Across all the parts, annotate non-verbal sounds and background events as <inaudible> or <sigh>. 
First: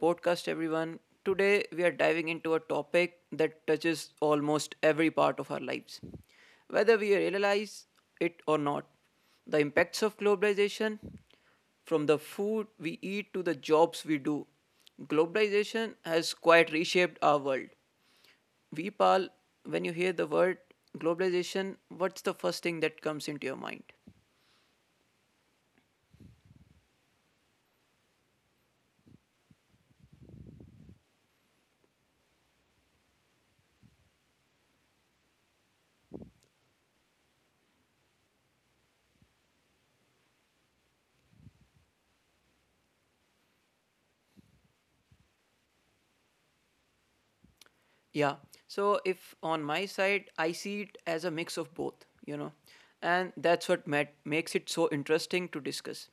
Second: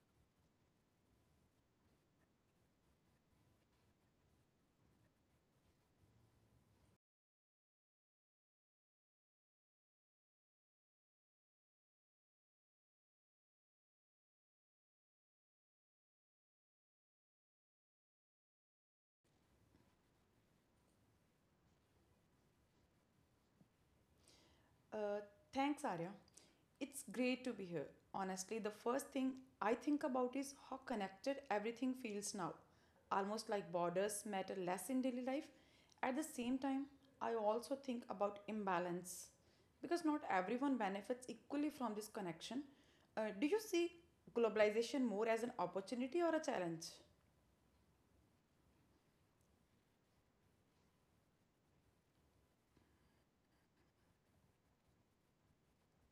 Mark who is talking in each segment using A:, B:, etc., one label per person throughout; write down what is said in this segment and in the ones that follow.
A: podcast, everyone. Today, we are diving into a topic that touches almost every part of our lives. Whether we realize it or not, the impacts of globalization, from the food we eat to the jobs we do, globalization has quite reshaped our world. Vipal, when you hear the word globalization, what's the first thing that comes into your mind?
B: Uh, Thanks, Arya. It's great to be here. Honestly, the first thing I think about is how connected everything feels now. Almost like borders matter less in daily life. At the same time, I also think about imbalance because not everyone benefits equally from this connection. Do you see globalization more as an opportunity or a challenge?
A: Yeah. So if on my side, I see it as a mix of both, you know, and that's what makes it so interesting to discuss.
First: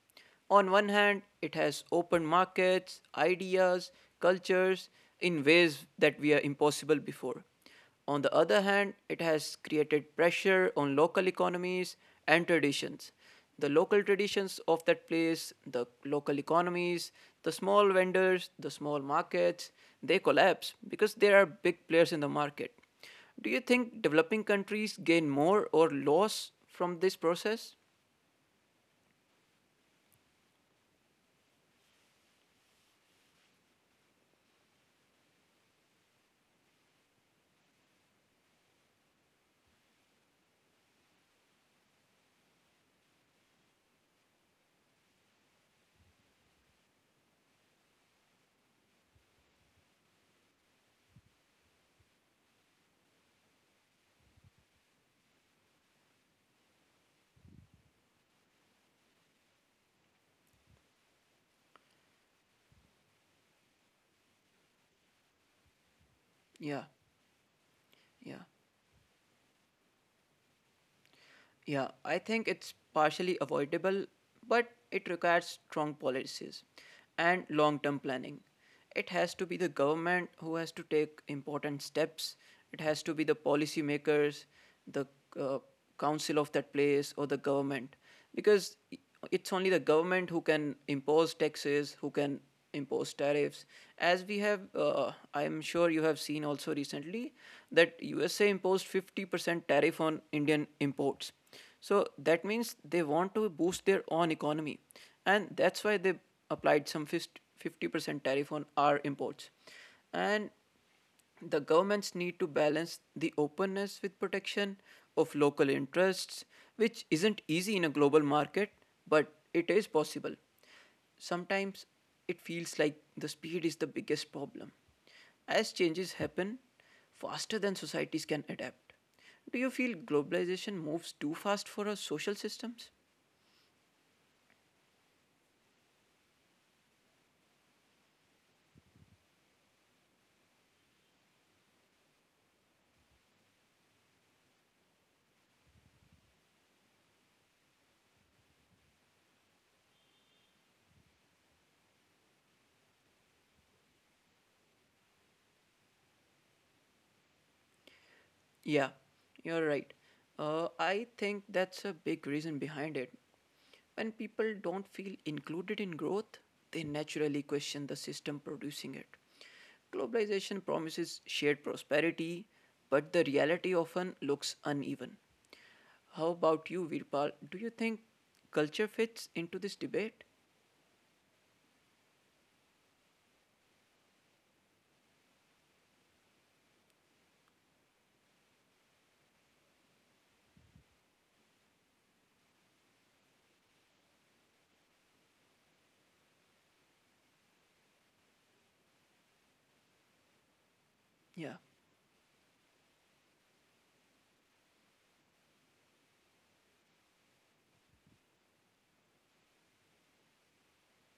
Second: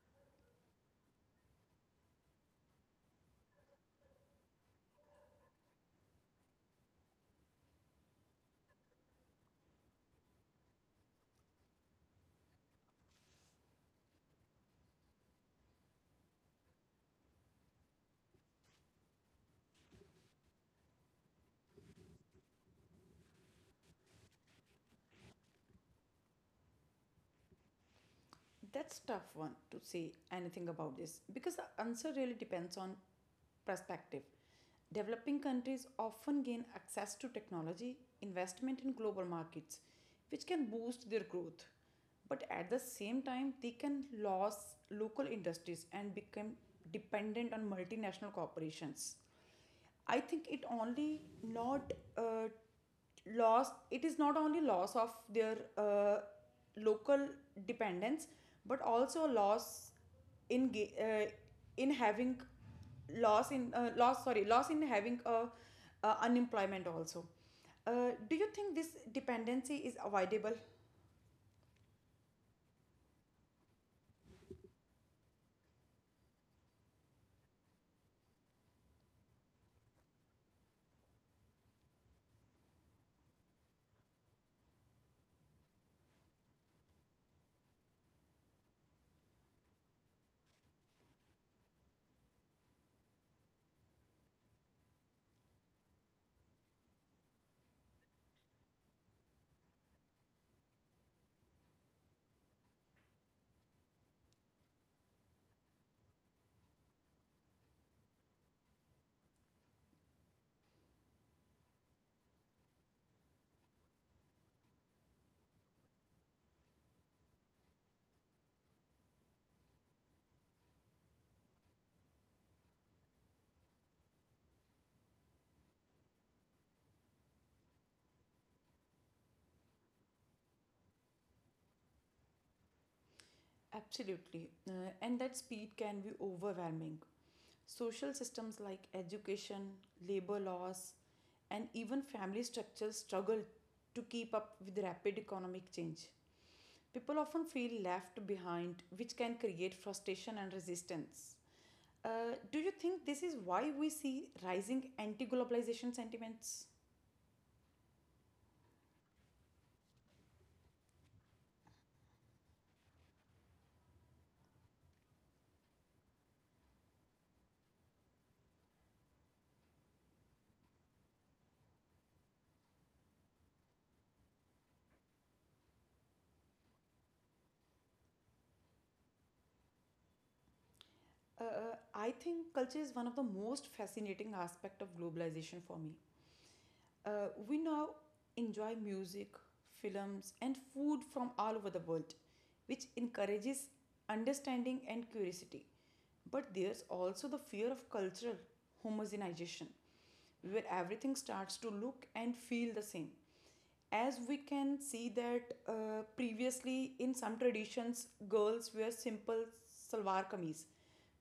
A: On one hand, it has open markets, ideas, cultures in ways that were impossible before. On the other hand, it has created pressure on local economies and traditions. The local traditions of that place, the local economies, the small vendors, the small markets, they collapse because there are big players in the market. Do you think developing countries gain more or loss from this process?
B: That's tough one to say anything about this because the answer really depends on perspective. Developing countries often gain access to technology, investment in global markets, which can boost their growth. But at the same time, they can lose local industries and become dependent on multinational corporations. I think it only not uh, loss. It is not only loss of their local dependence, but also loss in ga- uh, in having loss in having a unemployment
A: Yeah,
B: also. Do you
A: yeah.
B: think this dependency is avoidable?
A: Yeah, I think it's partially avoidable, but it requires strong policies and long term planning. It has to be the government who has to take important steps, it has to be the policymakers, the uh, council of that place, or the government, because it's only the government who can impose taxes, who can impose tariffs as we have I'm sure you have seen also recently that USA imposed 50% tariff on Indian imports, so that means they want to boost their own economy, and that's why they applied some 50% tariff on our imports. And the governments need to balance the openness with protection of local interests, which isn't easy in a global market, but it is possible. Sometimes it feels like the speed is the biggest problem. As changes happen faster than societies can adapt, do you feel globalization moves too fast for our social systems?
B: Absolutely. And that speed can be overwhelming. Social systems like education, labor laws, and even family structures struggle to keep up with rapid economic change. People often feel left behind, which can create frustration and resistance. Do you think this is why we see rising anti globalization sentiments?
A: Yeah, you're right. I think that's a big reason behind it. When people don't feel included in growth, they naturally question the system producing it. Globalization promises shared prosperity, but the reality often looks uneven. How about you, Virpal? Do you think culture fits into this debate?
B: I think culture is one of the most fascinating aspect of globalization for me. We now enjoy music, films, and food from all over the world, which encourages understanding and curiosity. But there's also the fear of cultural homogenization, where everything starts
A: Yeah.
B: to look and feel the same as we can see that previously in some traditions girls wear simple salwar kameez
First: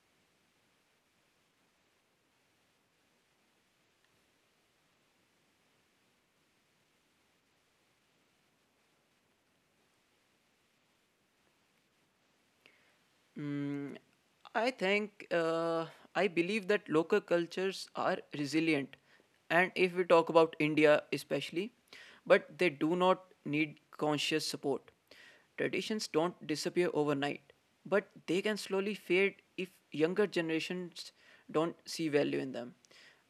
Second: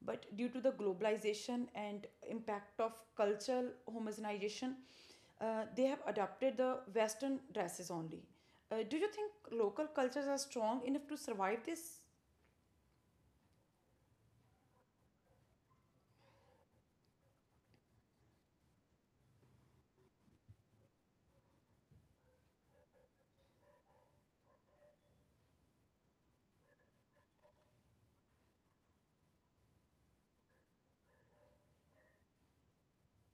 B: but due to the globalization and impact of cultural homogenization they have adopted the western dresses only. Do you think local cultures are strong enough to survive this?
A: Mm, I think uh, I believe that local cultures are resilient, and if we talk about India especially, but they do not need conscious support. Traditions don't disappear overnight, but they can slowly fade if younger generations don't see value in them.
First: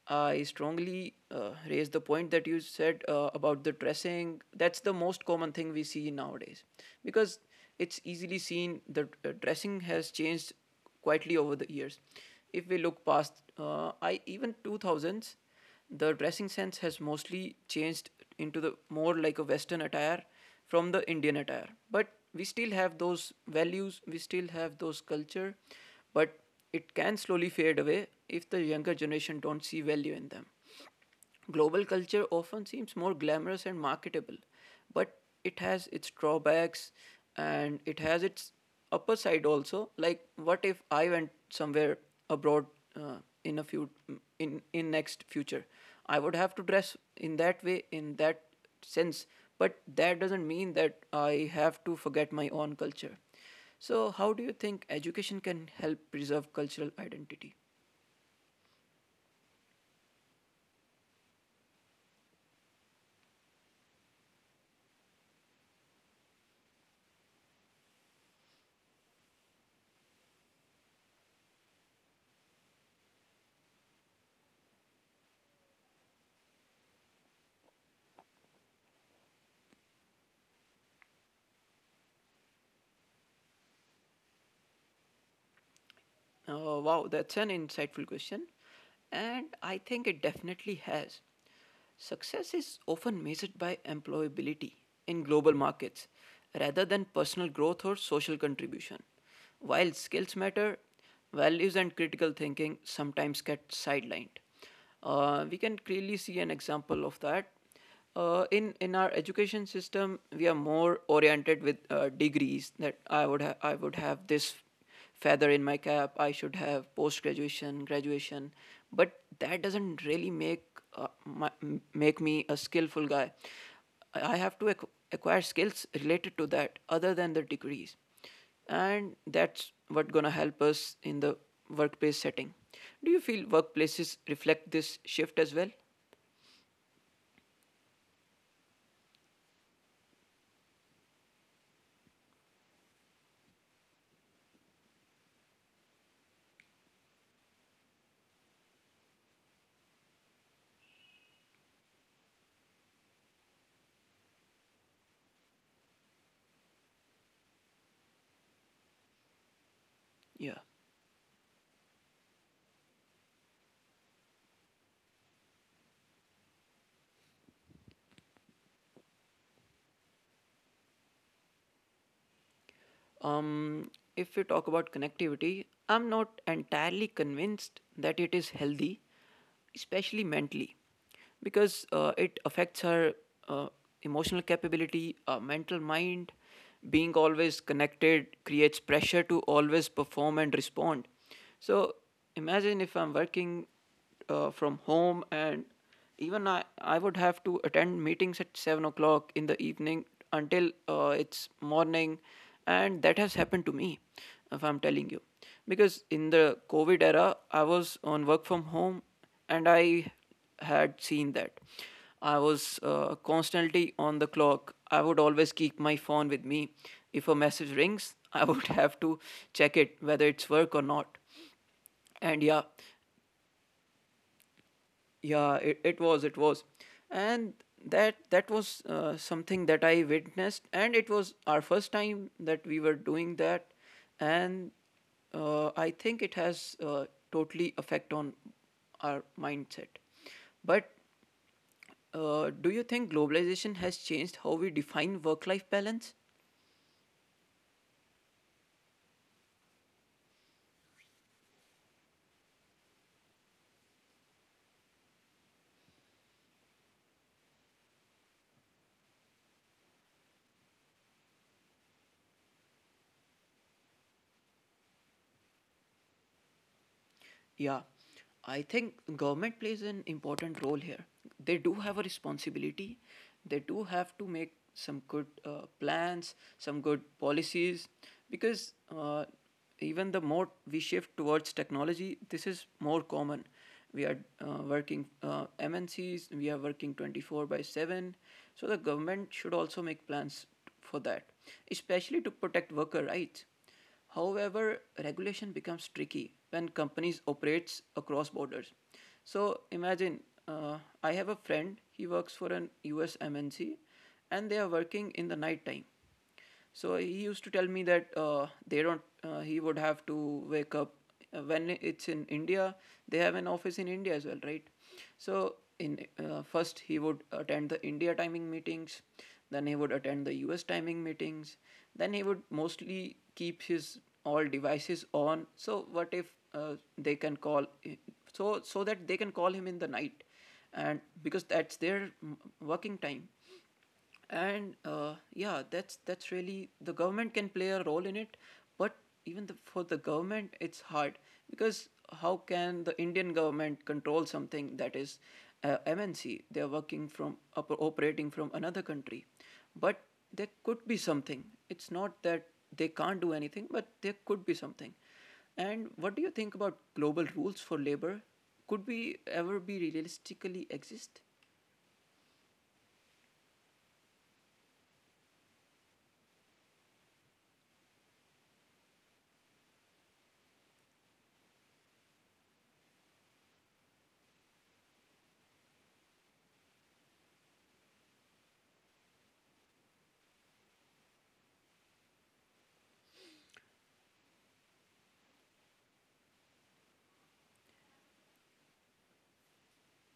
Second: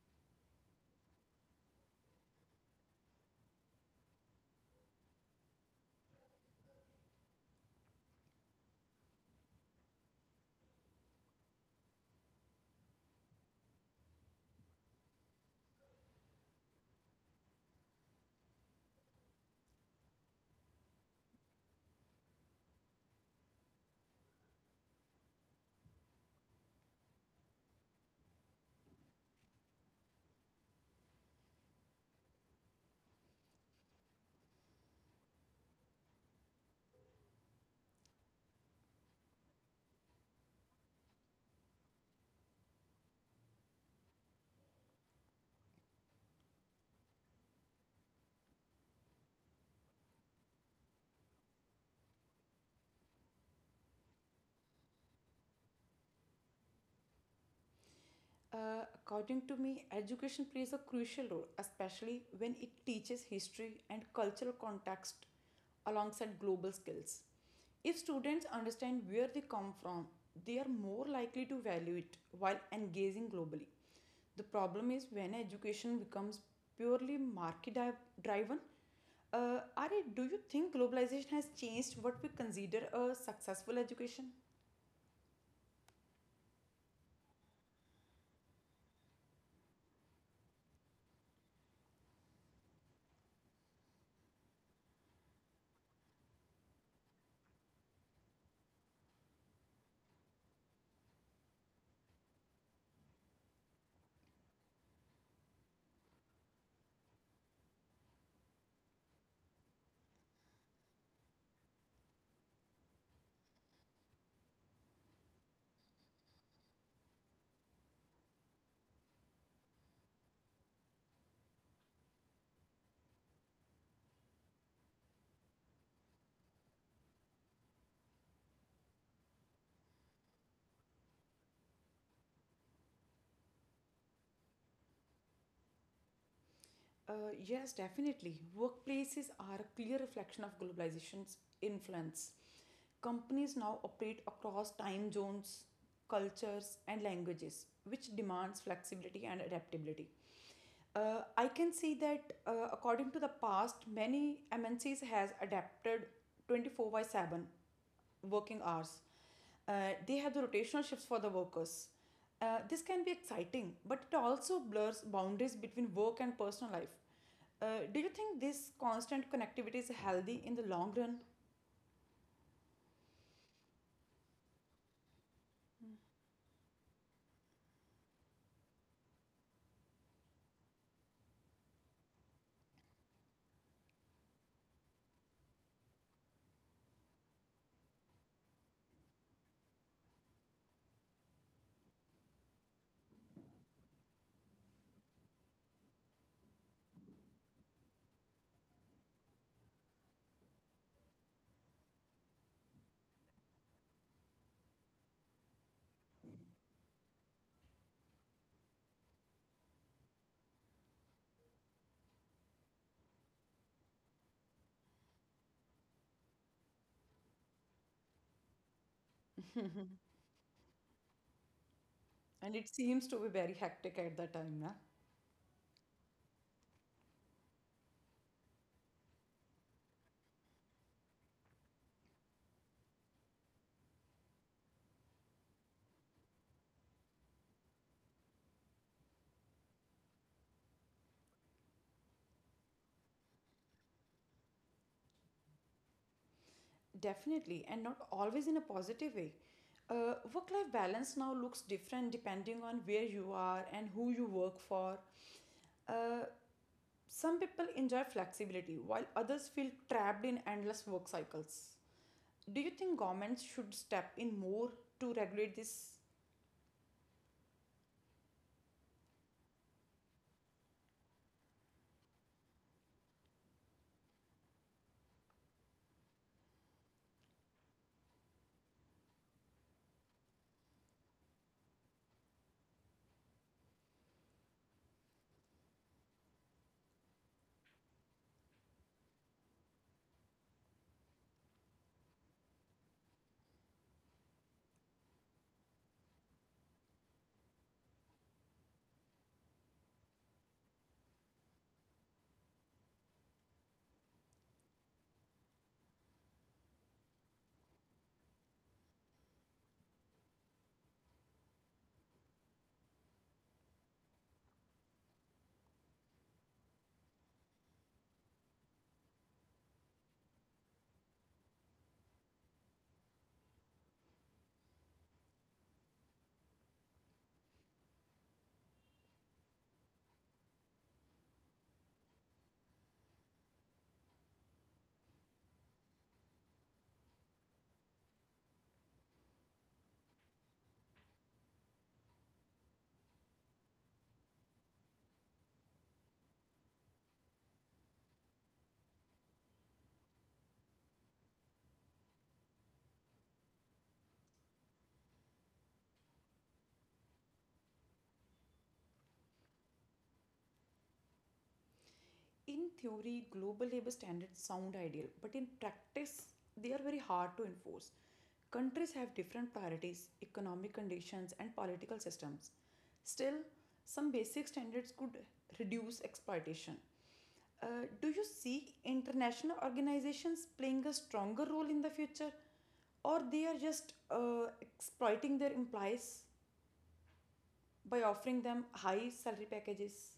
A: I strongly raise the point that you said about the dressing. That's the most common thing we see nowadays because it's easily seen that dressing has changed quietly over the years. If we look past, I even 2000s. The dressing sense has mostly changed into the more like a Western attire from the Indian attire. But we still have those values, we still have those culture, but it can slowly fade away if the younger generation don't see value in them. Global culture often seems more glamorous and marketable, but it has its drawbacks and it has its upper side also. Like, what if I went somewhere abroad uh, in a few in next future? I would have to dress in that way in that sense, but that doesn't mean that I have to forget my own culture. So, how do you think education can help preserve cultural identity?
B: According to me, education plays a crucial role, especially when it teaches history and cultural context alongside global skills. If students understand where they come from, they are more likely to value it while engaging globally. The problem is when education becomes purely driven. Ari, do you think globalization has changed what we consider a successful education?
A: Wow, that's an insightful question. And I think it definitely has. Success is often measured by employability in global markets rather than personal growth or social contribution. While skills matter, values and critical thinking sometimes get sidelined. We can clearly see an example of that. In our education system, we are more oriented with degrees that I would have this feather in my cap. I should have post graduation graduation, but that doesn't really make uh, my, make me a skillful guy. I have to acquire skills related to that other than the degrees, and that's what gonna help us in the workplace setting. Do you feel workplaces reflect this shift as well?
B: Yes, definitely. Workplaces are a clear reflection of globalization's influence. Companies now operate across time zones, cultures, and languages, which demands flexibility and adaptability. I can see that according to the past, many MNCs has adapted 24 by 7 working hours. They have the
A: Yeah.
B: rotational shifts for the workers. This can be exciting, but it also blurs boundaries between work and personal life. Do you think this constant connectivity is healthy in the long run?
A: Um, if we talk about connectivity, I'm not entirely convinced that it is healthy, especially mentally, because it affects her uh, emotional capability, mental mind. Being always connected creates pressure to always perform and respond. So imagine if I'm working from home, and even I would have to attend meetings at 7 o'clock in the evening until it's morning. And that has happened to me, if I'm telling you. Because in the COVID era, I was on work from home and I had seen that. I was constantly on the clock. I would always keep my phone with me. If a message rings, I would <laughs> have to check it whether it's work or not.
B: <laughs>
A: And
B: And
A: yeah,
B: it seems to be very hectic at the time, na?
A: yeah, it, it was And that was something that I witnessed, and it was our first time that we were doing that. And I think it has totally effect on our mindset. But do you think globalization has changed how we define work life balance?
B: Definitely, and not always in a positive way. Work life balance now looks different depending on where you are and who you work for. Uh, Some people enjoy flexibility while others feel trapped in endless work cycles. Do you think governments should step in more to regulate this?
A: Yeah, I think government plays an important role here. They do have a responsibility. They do have to make some good plans, some good policies, because even the more we shift towards technology, this is more common. We are working MNCs. We are working 24/7. So the government should also make plans for that, especially to protect worker rights. However, regulation becomes tricky when companies operates across borders. So imagine I have a friend, he works for an US MNC, and they are working in the night time. So he used to tell me that they don't. He would have to wake up when it's in India, they have an office in India as well, right? So in first he would attend the India timing meetings, then he would attend the US timing meetings, then he would mostly keep his all devices on. So what if they can call, so that they can call him in the night, and because that's their working time. And yeah, that's really the government can play a role in it. But for the government it's hard, because how can the Indian government control something that is MNC, they're working from operating from another country? But there could be something. It's not that they can't do anything, but there could be something. And what do you think about global rules for labor? Could we ever be realistically exist?
B: In theory, global labor standards sound ideal, but in practice, they are very hard to enforce. Countries have different priorities, economic conditions, and political systems. Still, some basic standards could reduce exploitation. Do you see international organizations playing a stronger role in the future, or they are just exploiting their employees by offering them high salary packages?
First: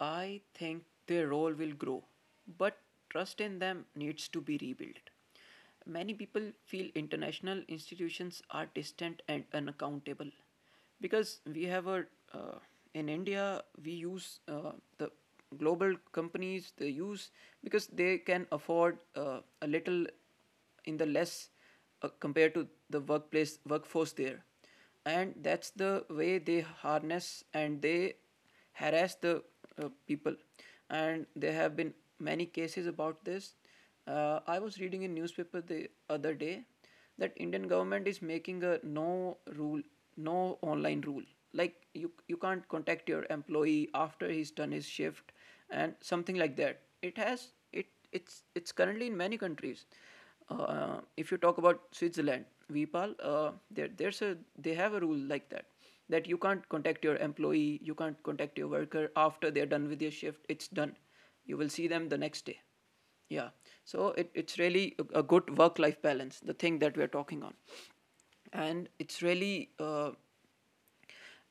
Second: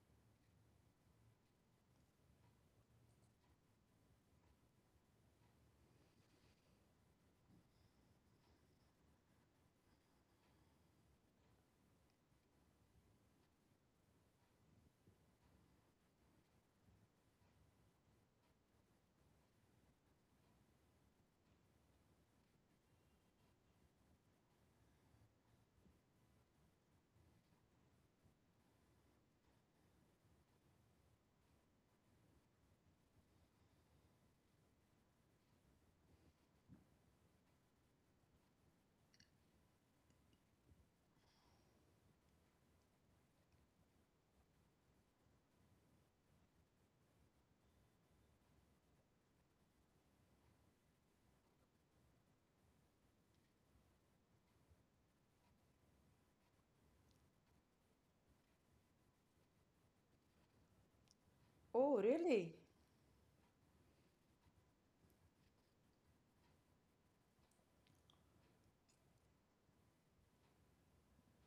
A: I think their role will grow, but trust in them needs to be rebuilt. Many people feel international institutions are distant and unaccountable, because we have a uh, in India we use the global companies they use because they can afford a little in the less compared to the workplace workforce there, and that's the way they harness and they harass the people. And there have been many cases about this. I was reading in newspaper the other day that Indian government is making a no rule, no online rule, like you can't contact your employee after he's done his shift. And something like that. It has it it's it's currently in many countries. Uh, if you talk about Switzerland, Vipal, there there's a they have a rule like that, that you can't contact your employee, you can't contact your worker after they're done with your shift. It's done. You will see
B: Oh,
A: them the next day.
B: really?
A: Yeah. So it's really a good work life balance, the thing that we're talking on. And it's really uh,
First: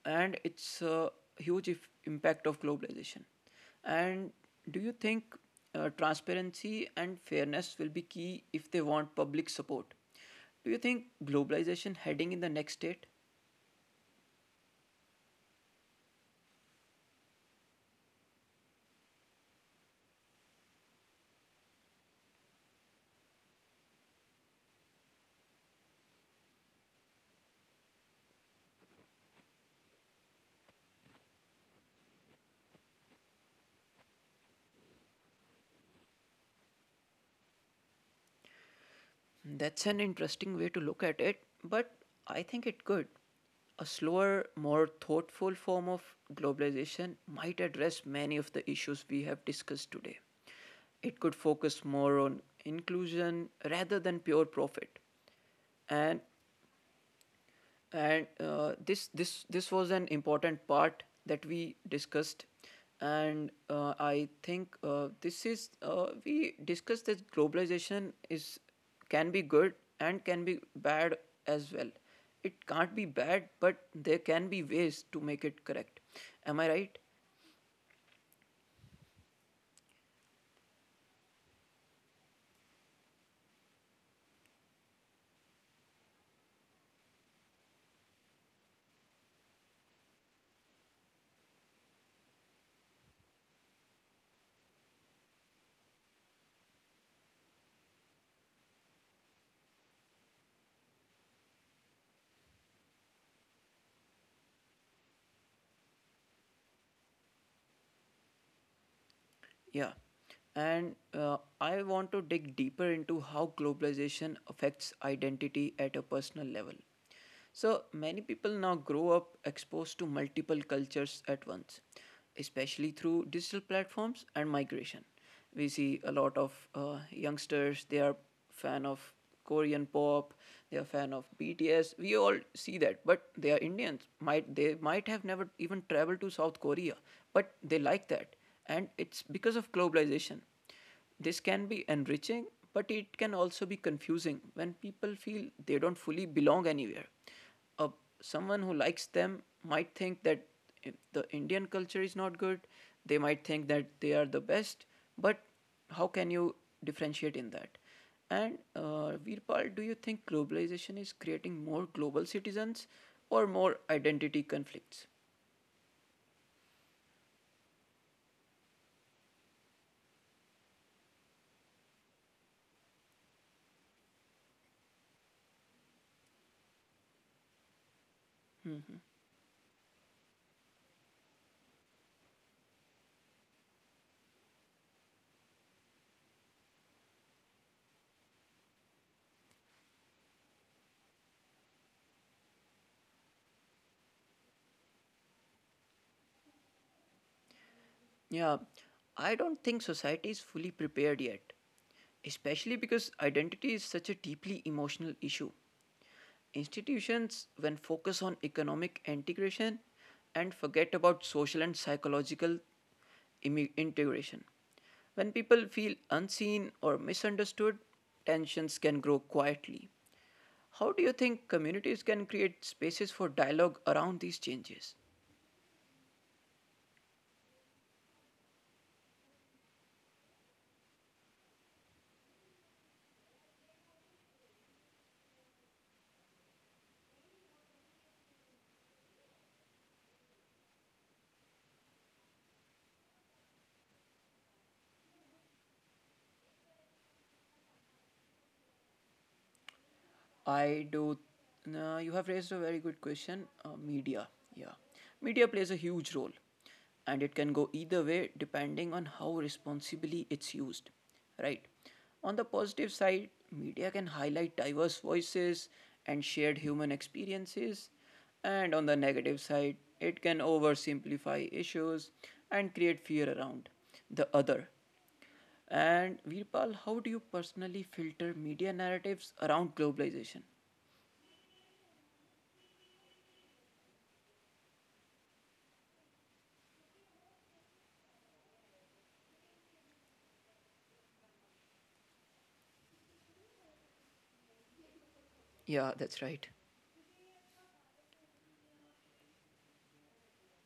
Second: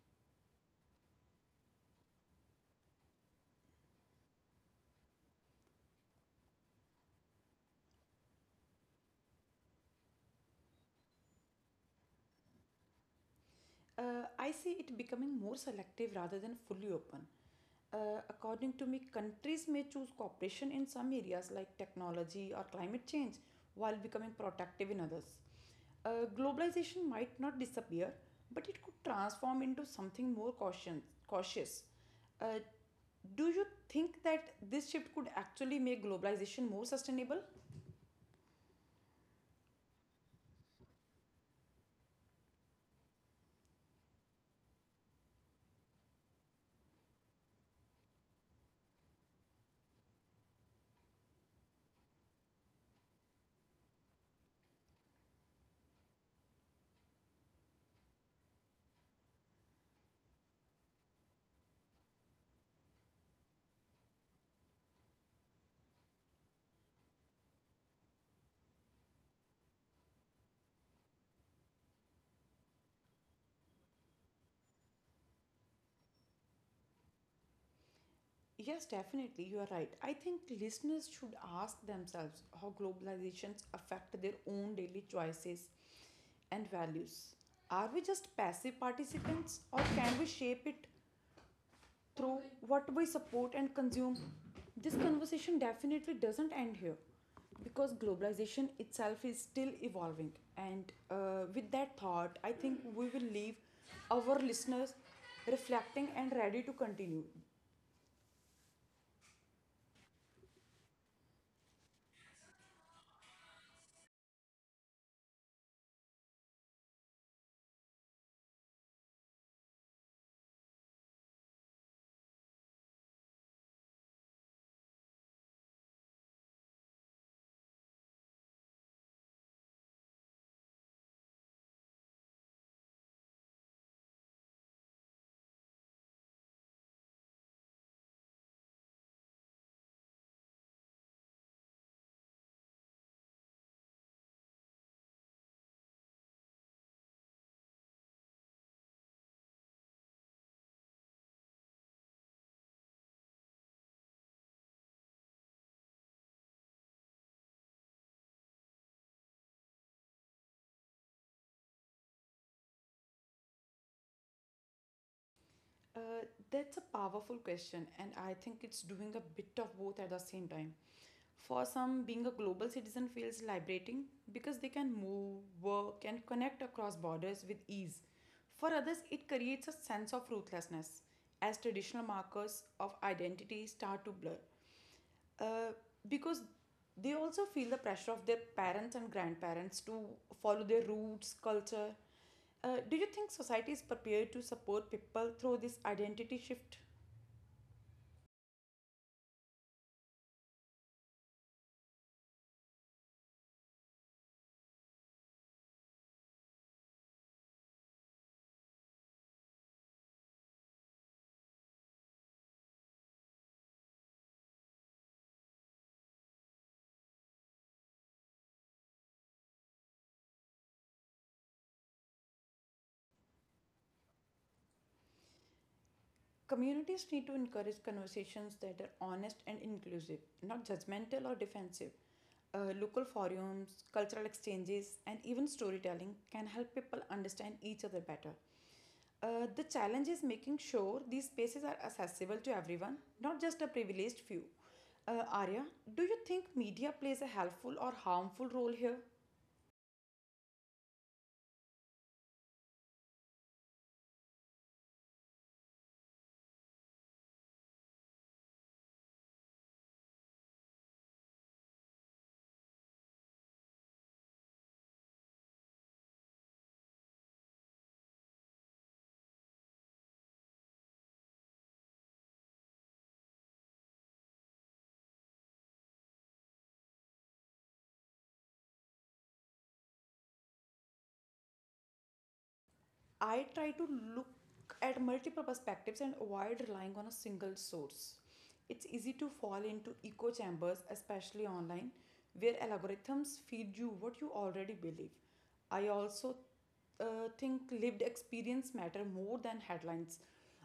A: and it's a huge impact of globalization. And do you think transparency and fairness will be key if they want public support? Do you think globalization heading in the next state?
B: I see it becoming more selective rather than fully open. According to me, countries may choose cooperation in some areas like technology or climate change while becoming protective in others. Globalization might not disappear, but it could transform into something more cautious. Uh, do you think that this shift could actually make globalization more sustainable?
A: That's an interesting way to look at it, but I think it could. A slower, more thoughtful form of globalization might address many of the issues we have discussed today. It could focus more on inclusion rather than pure profit. and and this was an important part that we discussed, and I think this is we discussed that globalization is can be good and can be bad as well. It can't be bad, but there can be ways to make it correct. Am I right?
B: Yes, definitely. You are right. I think listeners should ask themselves how globalizations affect their own daily choices and values. Are we just passive participants or can we shape it through what we support and consume? This conversation definitely doesn't end here because globalization itself is still evolving. And with that thought, I think we will leave our listeners reflecting and ready to continue.
A: Yeah. And I want to dig deeper into how globalization affects identity at a personal level. So many people now grow up exposed to multiple cultures at once, especially through digital platforms and migration. We see a lot of youngsters. They are fan of korean pop, they are fan of bts. We all see that, but they are indians might, they might have never even traveled to south korea, but they like that, and it's because of globalization. This can be enriching, but it can also be confusing when people feel they don't fully belong anywhere. Uh, Someone who likes them might think that the Indian culture is not good, they might think that they are the best, but how can you differentiate in that? And Veerpal, do you think globalization is creating more global citizens or more identity conflicts?
B: Uh, that's a powerful question, and I think it's doing a bit of both at the same time. For some, being a global citizen feels liberating because they can move, work, and connect across borders with ease. For others, it creates a sense of ruthlessness as traditional markers of identity start to blur, uh, because they also feel the pressure of their parents and grandparents to follow their roots, culture. Do you think society is prepared to support people through this identity shift?
A: Yeah, I don't think society is fully prepared yet, especially because identity is such a deeply emotional issue. Institutions, when focus on economic integration and forget about social and psychological integration, when people feel unseen or misunderstood, tensions can grow quietly. How do you think communities can create spaces for dialogue around these changes?
B: Communities need to encourage conversations that are honest and inclusive, not judgmental or defensive. Local forums, cultural exchanges, and even storytelling can help people understand each other better. The challenge is making sure these spaces are accessible to everyone, not just a privileged few. Arya, do you think media plays a helpful or harmful role here?
A: I do. You have raised a very good question. Media, yeah, media plays a huge role, and it can go either way depending on how responsibly it's used. Right. On the positive side, media can highlight diverse voices and shared human experiences, and on the negative side, it can oversimplify issues and create fear around the other. And Virpal, how do you personally filter media narratives around globalization?
B: I try to look at multiple perspectives and avoid relying on a single source. It's easy to fall into echo chambers, especially online, where algorithms feed you what you already believe. I
A: Yeah, that's
B: also
A: right.
B: think lived experience matter more than headlines,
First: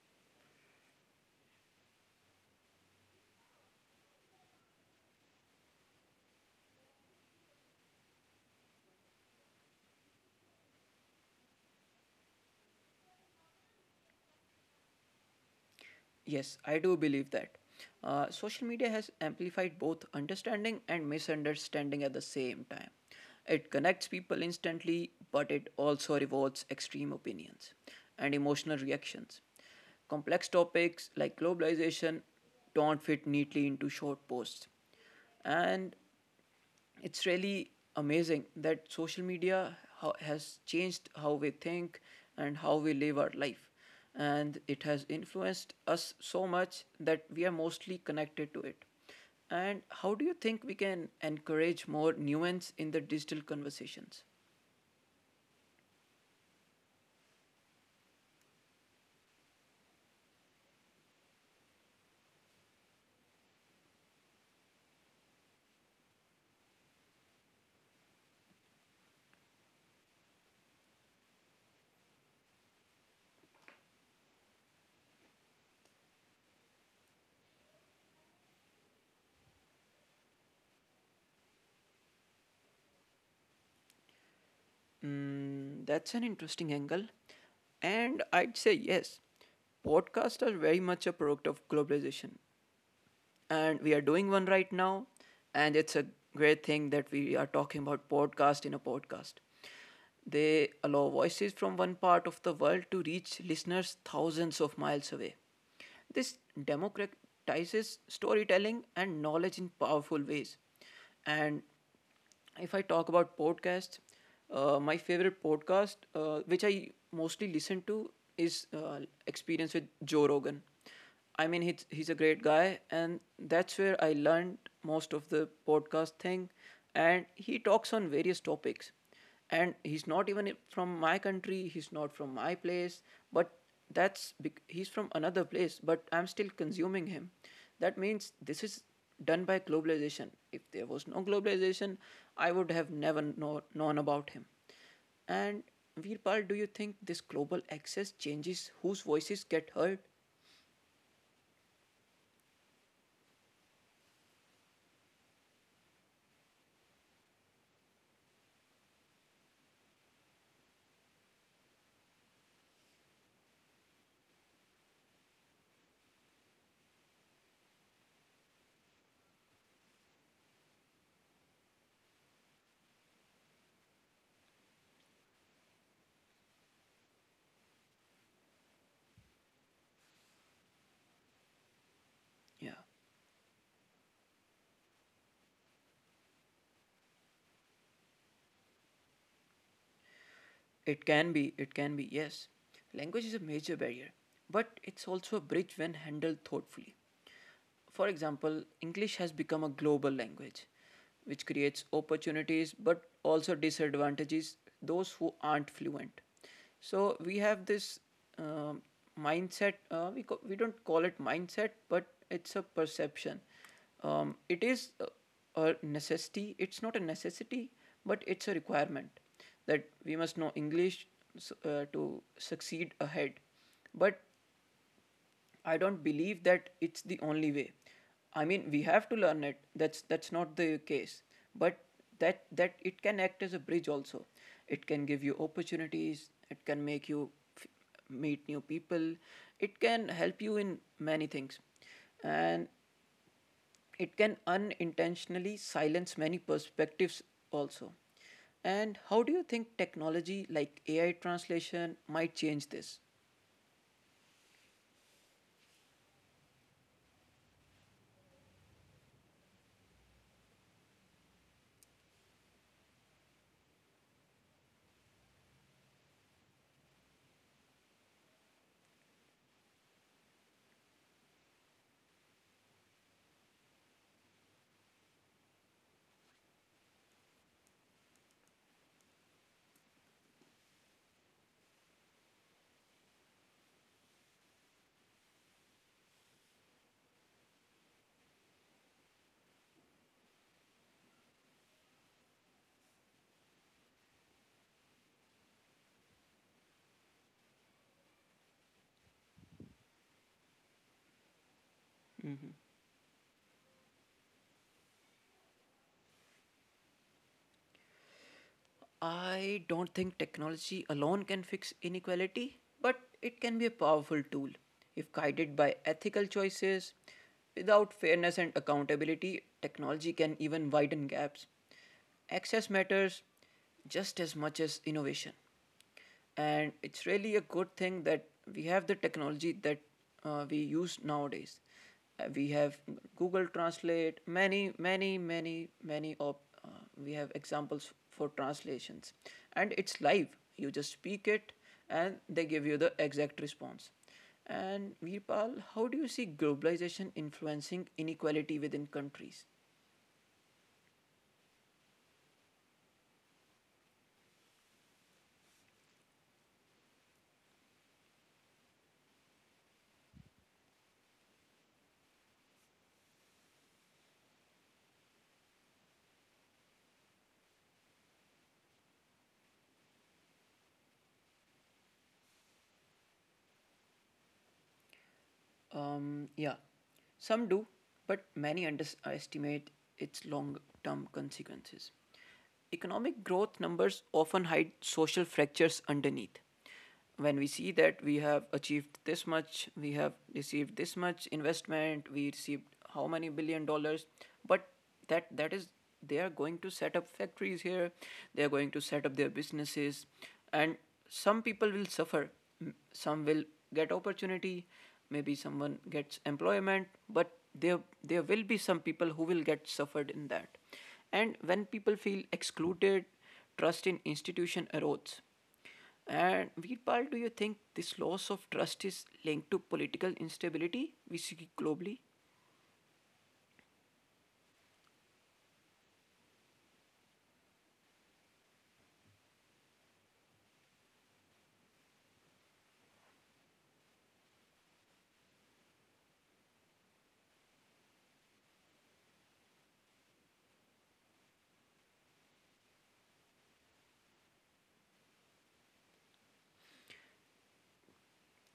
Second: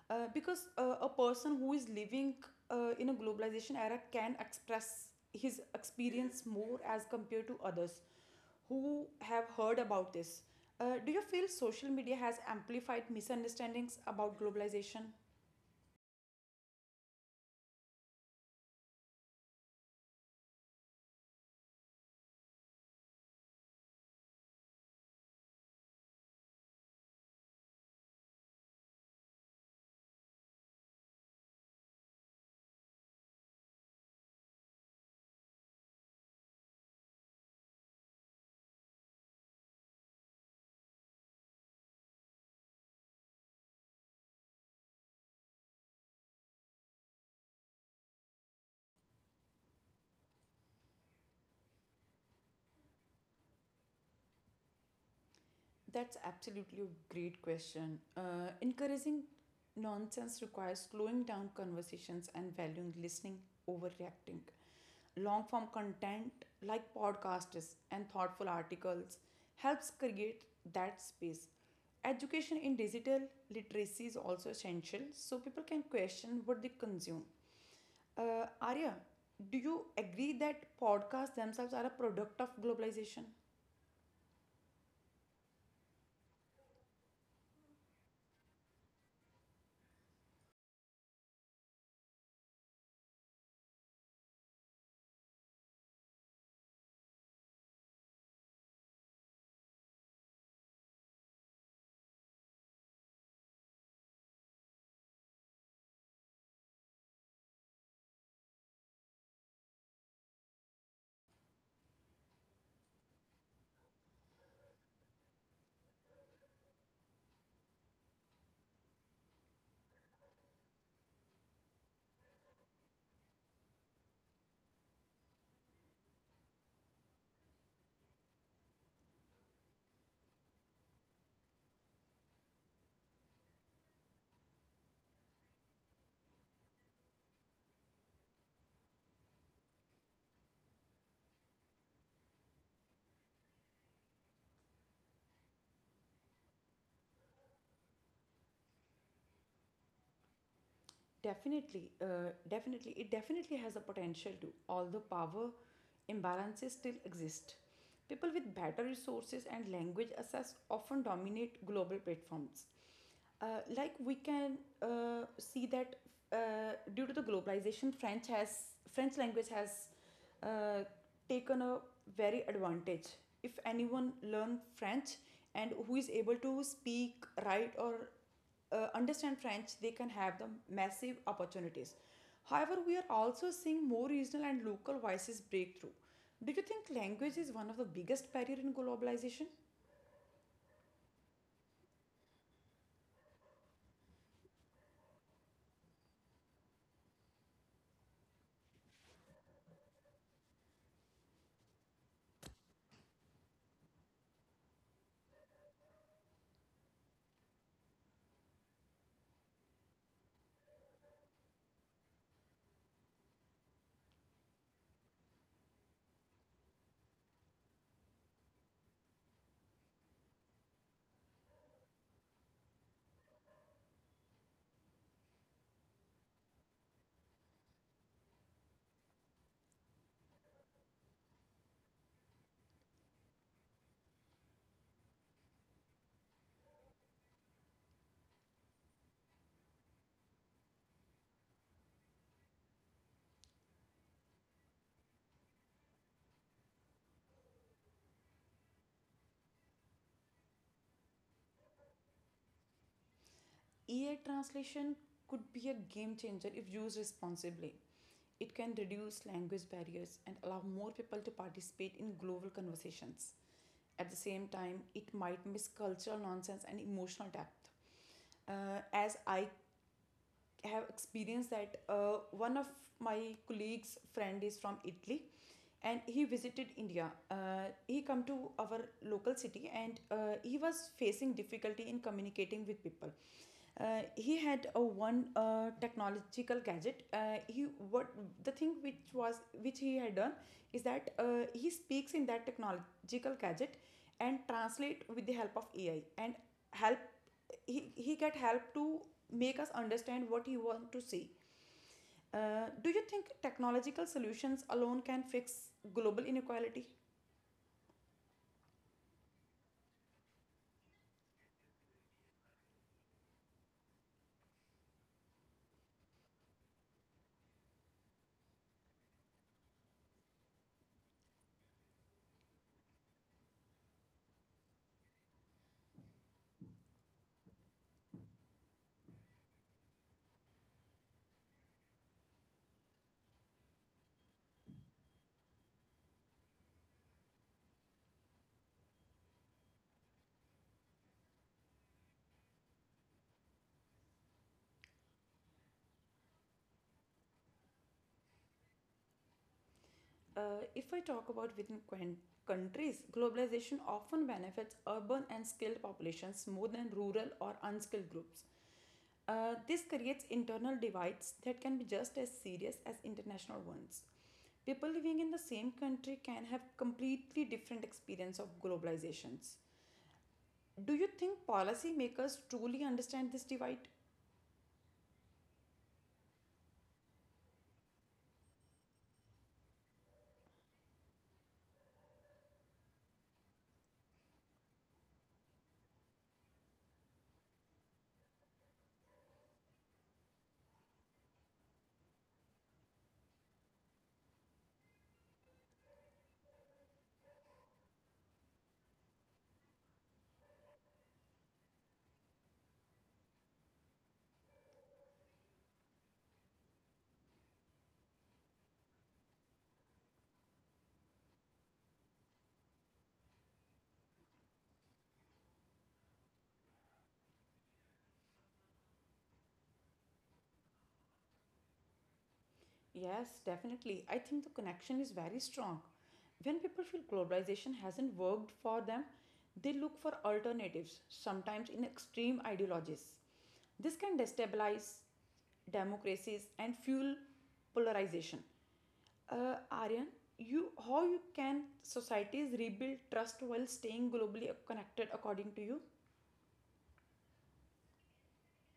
B: because a person who is living in a globalization era can express his experience more as compared to others who have heard about this. Do you feel social media has amplified misunderstandings about globalization?
A: Yes, I do believe that. Social media has amplified both understanding and misunderstanding at the same time. It connects people instantly, but it also rewards extreme opinions and emotional reactions. Complex topics like globalization don't fit neatly into short posts. And it's really amazing that social media has changed how we think and how we live our life, and it has influenced us so much that we are mostly connected to it. And how do you think we can encourage more nuance in the digital conversations?
B: That's absolutely a great question. Encouraging nonsense requires slowing down conversations and valuing listening over reacting. Long form content like podcasts and thoughtful articles helps create that space. Education in digital literacy is also essential so people can question what they consume. Arya, do you agree that podcasts themselves are a product of globalization?
A: Mm, that's an interesting angle, and I'd say yes, podcasts are very much a product of globalization, and we are doing one right now, and it's a great thing that we are talking about podcast in a podcast. They allow voices from one part of the world to reach listeners thousands of miles away. This democratizes storytelling and knowledge in powerful ways. And if I talk about podcasts, my favorite podcast, which I mostly listen to, is Experience with Joe Rogan. I mean, he's a great guy, and that's where I learned most of the podcast thing. And he talks on various topics, and he's not even from my country, he's not from my place, but that's, he's from another place, but I'm still consuming him. That means this is done by globalization. If there was no globalization, I would have never known about him. And Veerpal, do you think this global access changes whose voices get heard?
B: Definitely, it definitely has the potential to, although power imbalances still exist. People with better resources and language access often dominate global platforms. Like we can see that due to the globalization, French language has uh, taken a very advantage. If anyone learn French and who is able to speak, write, or understand French, they can have the massive opportunities. However,
A: Yeah.
B: we are also seeing more regional and local voices break through. Do you think language is one of the biggest barrier in globalization?
A: It can be, yes. Language is a major barrier, but it's also a bridge when handled thoughtfully. For example, English has become a global language, which creates opportunities but also disadvantages those who aren't fluent. So we have this um mindset. We don't call it mindset, but it's a perception. It is a necessity, it's not a necessity, but it's a requirement that we must know english, to succeed ahead. But I don't believe that it's the only way. I mean, we have to learn it, that's not the case, but that it can act as a bridge also. It can give you opportunities, it can make you f- meet new people, it can help you in many things, and it can unintentionally silence many perspectives also. And how do you think technology like AI translation might change this?
B: AI translation could be a game changer if used responsibly. It can reduce language barriers and allow more people to participate in global conversations. At the same time, it might miss cultural nonsense and emotional depth. As I have experienced that one of my colleagues friend is from Italy and he visited India. He come to our local city and he was facing difficulty in communicating with people. He had a one technological gadget. He what The thing which was which he had done is that he speaks in that technological gadget and translate with the help of AI and help he get help to make us understand what he want to see. Do you think technological solutions alone can fix global inequality?
A: I don't think technology alone can fix inequality, but it can be a powerful tool. If guided by ethical choices, without fairness and accountability, technology can even widen gaps. Access matters just as much as innovation. And it's really a good thing that we have the technology that we use nowadays. We have google translate, many many many of uh, we have examples for translations, and it's live. You just speak it, and they give you the exact response. And Virpal, how do you see globalization influencing inequality within countries?
B: If I talk about within countries globalization often benefits urban and skilled populations more than rural or unskilled groups. This creates internal divides that can be just as serious as international ones. People living in the same country can have completely different experience of globalizations. Do you think policymakers truly understand this divide?
A: Yeah, some do, but many underestimate its long term consequences. Economic growth numbers often hide social fractures underneath. When we see that we have achieved this much, we have received this much investment, we received how many billion dollars, but that is, they are going to set up factories here, they are going to set up their businesses, and some people will suffer, some will get opportunity. Maybe someone gets employment, but there will be some people who will get suffered in that. And when people feel excluded, trust in institution erodes. And Veerpal, do you think this loss of trust is linked to political instability we see globally?
B: Yes, definitely. I think the connection is very strong. When people feel globalization hasn't worked for them, they look for alternatives, sometimes in extreme ideologies. This can destabilize democracies and fuel polarization. Aryan, you how you can societies rebuild trust while staying globally connected according to you?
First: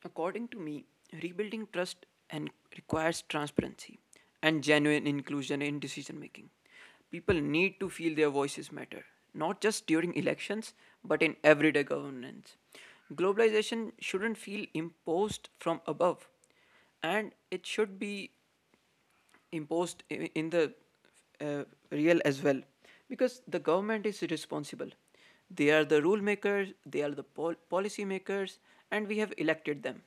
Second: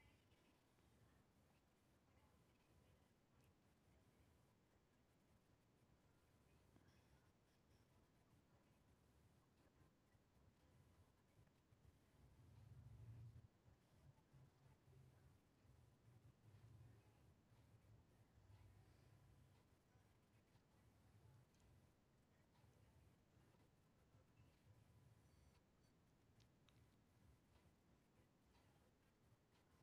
A: According to me, rebuilding trust and requires transparency and genuine inclusion in decision making. People need to feel their voices matter, not just during elections, but in everyday governance. Globalization shouldn't feel imposed from above, and it should be imposed in the uh, real as well, because the government is responsible. They are the rule makers, they are the policy makers, and we have elected them.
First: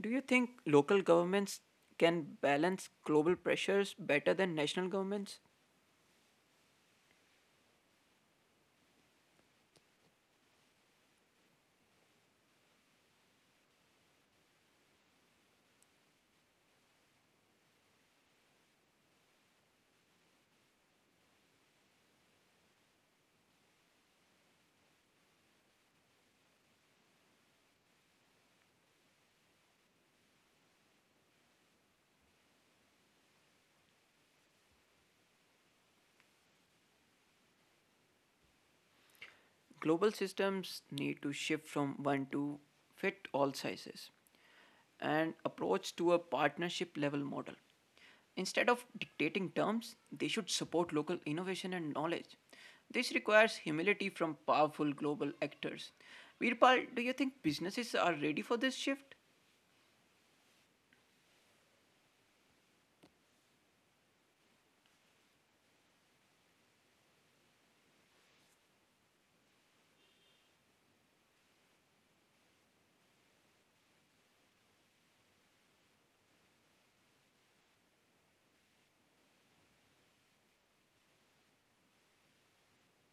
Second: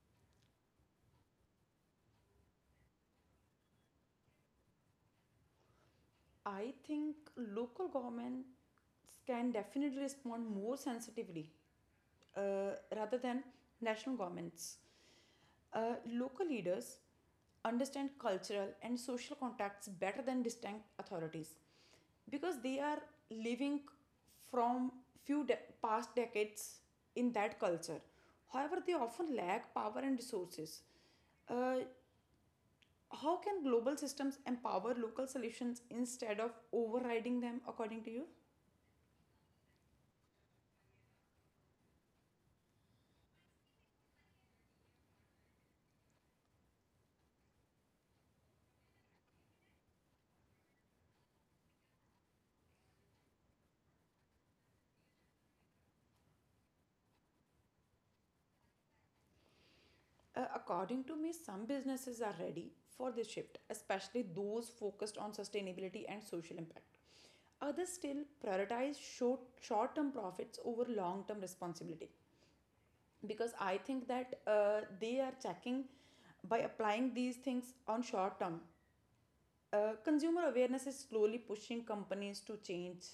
A: Do you think local governments can balance global pressures better than national governments?
B: I think local governments can definitely respond more sensitively, rather than national governments. Local leaders understand cultural and social contacts better than distinct authorities because they are living from few de- past decades in that culture. However, they often lack power and resources. Uh, how can global systems empower local solutions instead of overriding them, according to you?
A: Global systems need to shift from one to fit all sizes and approach to a partnership level model. Instead of dictating terms, they should support local innovation and knowledge. This requires humility from powerful global actors. Virpal, do you think businesses are ready for this shift?
B: According to me, some businesses are ready for this shift, especially those focused on sustainability and social impact. Others still prioritize short term profits over long term responsibility because I think that they are checking by applying these things on short term. Consumer awareness is slowly pushing companies to change.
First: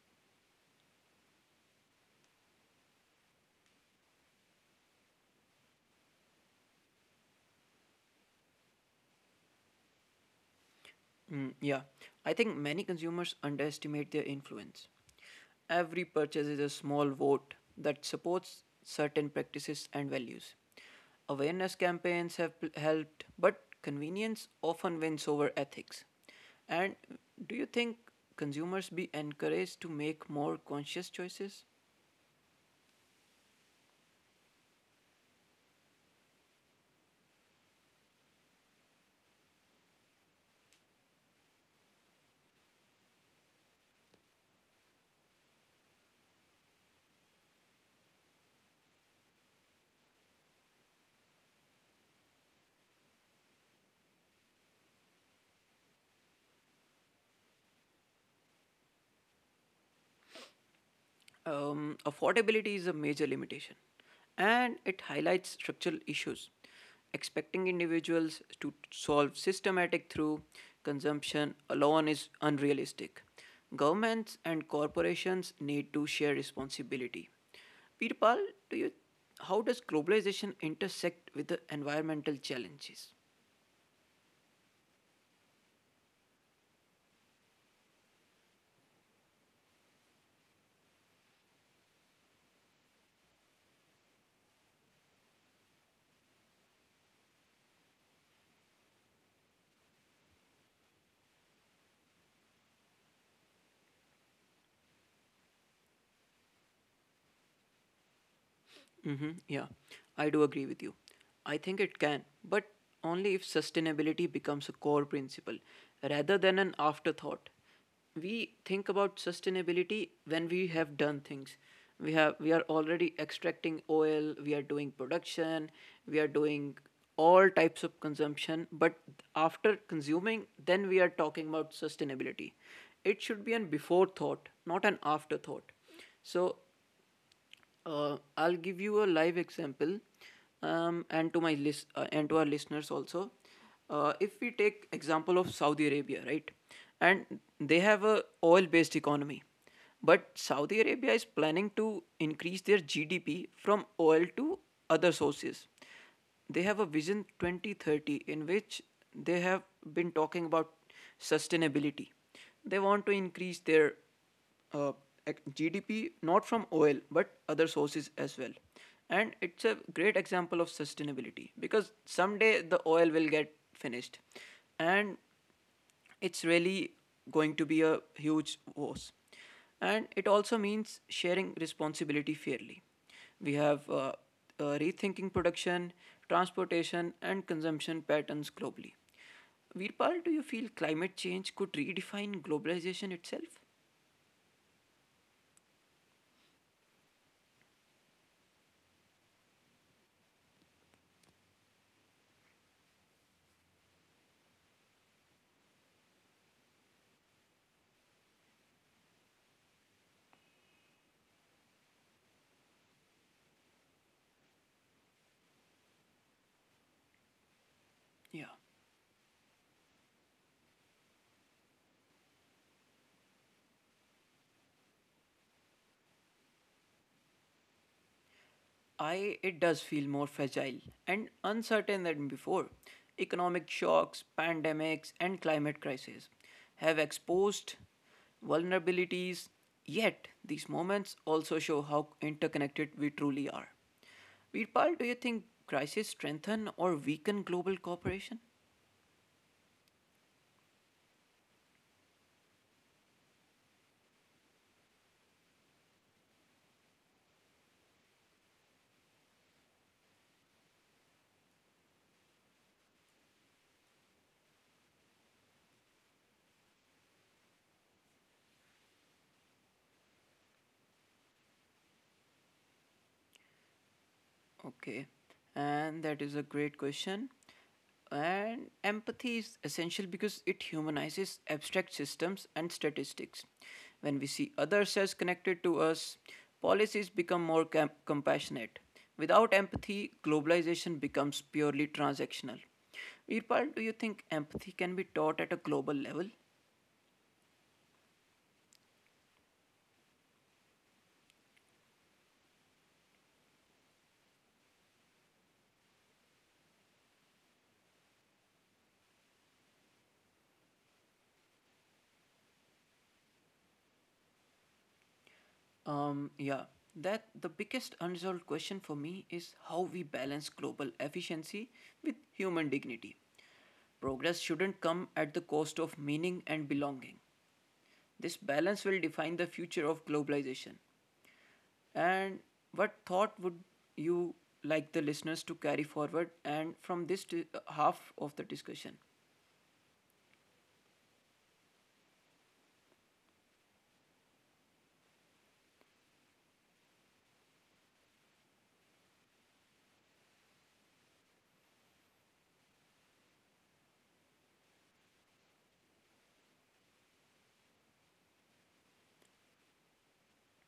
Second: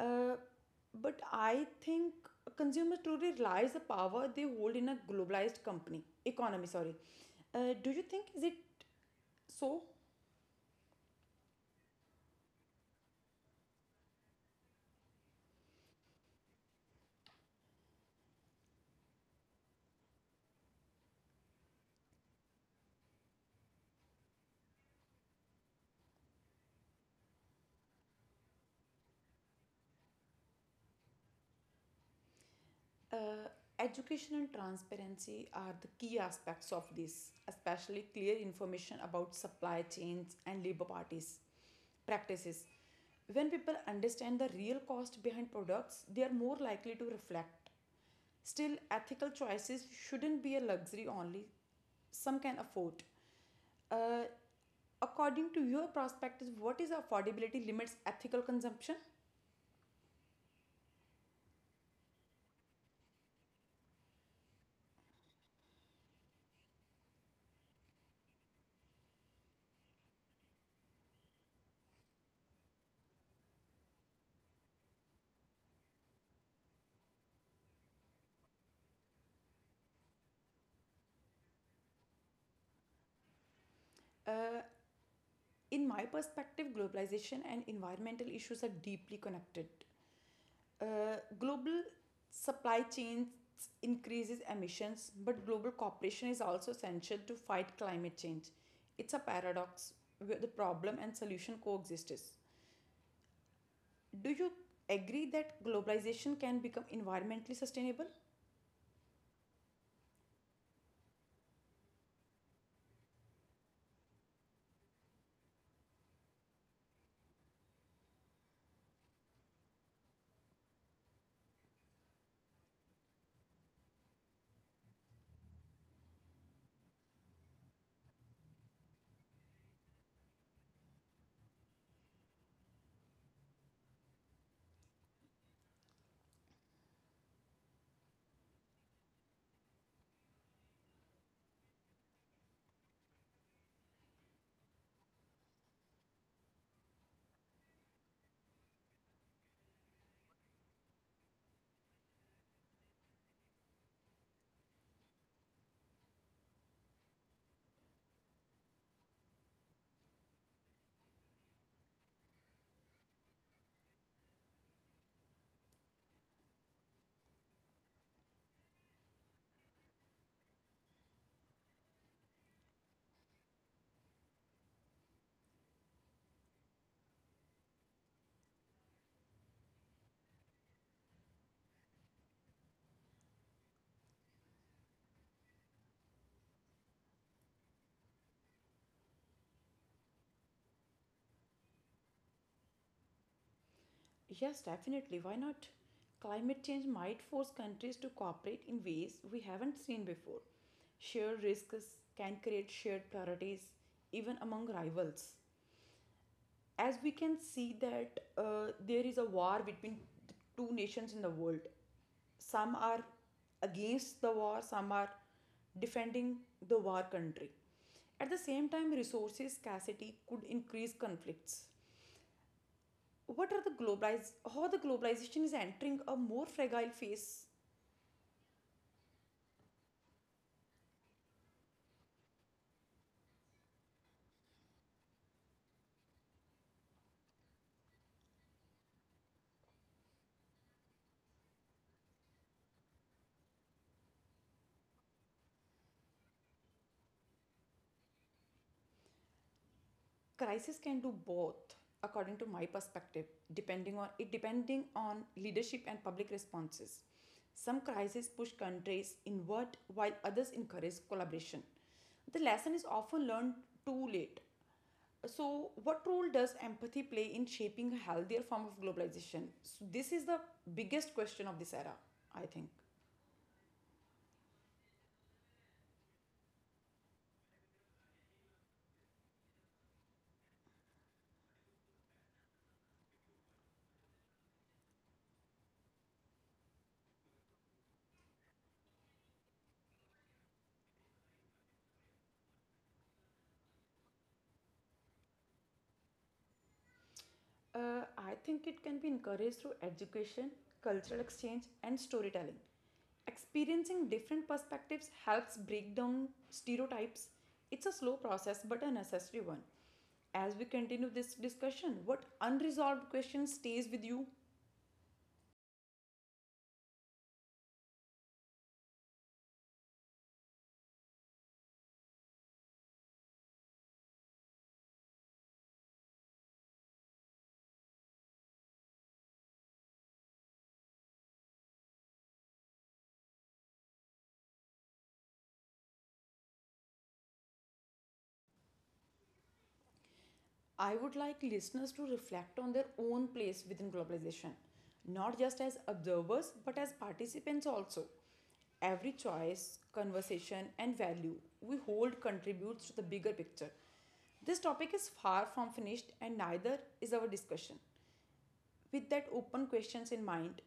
B: Uh, but I think consumers truly realize the power they hold in a globalized company economy. Sorry, do you think is it so?
A: Mm, yeah, I think many consumers underestimate their influence. Every purchase is a small vote that supports certain practices and values. Awareness campaigns have helped, but convenience often wins over ethics. And do you think consumers be encouraged to make more conscious choices?
B: Uh, Education and transparency are the key aspects of this, especially clear information about supply chains and labor parties practices. When people understand the real cost behind products, they are more likely to reflect. Still, ethical choices shouldn't be a luxury only some can afford. Uh, According to your perspective, what is affordability limits ethical consumption?
A: Affordability is a major limitation, and it highlights structural issues. Expecting individuals to solve systematic through consumption alone is unrealistic. Governments and corporations need to share responsibility. Peter Paul, do you, how does globalization intersect with the environmental challenges?
B: Uh, in my perspective, globalization and environmental issues are deeply connected. Global supply chains increases emissions, but global cooperation is also essential to fight climate change. It's a paradox where the problem and solution coexist. Do you agree that globalization can become environmentally sustainable?
A: Hmm. Yeah, I do agree with you. I think it can, but only if sustainability becomes a core principle rather than an afterthought. We think about sustainability when we have done things. We are already extracting oil, we are doing production, we are doing all types of consumption, but after consuming, then we are talking about sustainability. It should be an before thought, not an afterthought. So I'll give you a live example, and to my list and to our listeners also. If we take example of Saudi Arabia, right, and they have a oil-based economy, but Saudi Arabia is planning to increase their GDP from oil to other sources. They have a vision 2030 in which they have been talking about sustainability. They want to increase their uh, GDP not from oil but other sources as well. And it's a great example of sustainability because someday the oil will get finished, and it's really going to be a huge loss. And it also means sharing responsibility fairly. We have rethinking production, transportation, and consumption patterns globally. Veerpal, do you feel climate change could redefine globalization itself?
B: Yes, definitely. Why not? Climate change might force countries to cooperate in ways we haven't seen before. Shared risks can create shared priorities, even among rivals. As we can see that there is a war between the two nations in the world. Some are against the war, some are defending the war country. At the
A: Yeah.
B: same time, resources scarcity could increase conflicts. What are the globalize how the globalization is entering a more fragile phase.
A: I, it does feel more fragile and uncertain than before. Economic shocks, pandemics, and climate crises have exposed vulnerabilities. Yet these moments also show how interconnected we truly are. Veerpal, do you think crises strengthen or weaken global cooperation?
B: Crisis can do both, according to my perspective, depending on leadership and public responses. Some crises push countries inward while others encourage collaboration. The lesson is often learned too late. So what role does empathy play in shaping a healthier form of globalization? So this is the biggest question of this era, I think.
A: Okay, and that is a great question. And empathy is essential because it humanizes abstract systems and statistics. When we see others as connected to us, policies become more compassionate. Without empathy, globalization becomes purely transactional. Veerpal, do you think empathy can be taught at a global level?
B: I think it can be encouraged through education, cultural exchange, and storytelling. Experiencing different perspectives helps break down stereotypes. It's a slow process but a necessary one. As we continue this discussion, what unresolved question stays with you?
A: Yeah, that the biggest unresolved question for me is how we balance global efficiency with human dignity. Progress shouldn't come at the cost of meaning and belonging. This balance will define the future of globalization. And what thought would you like the listeners to carry forward and from this half of the discussion?
B: I would like listeners to reflect on their own place within globalization, not just as observers but as participants also. Every choice, conversation, and value we hold contributes to the bigger picture. This topic is far from finished and neither is our discussion. With that open questions in mind,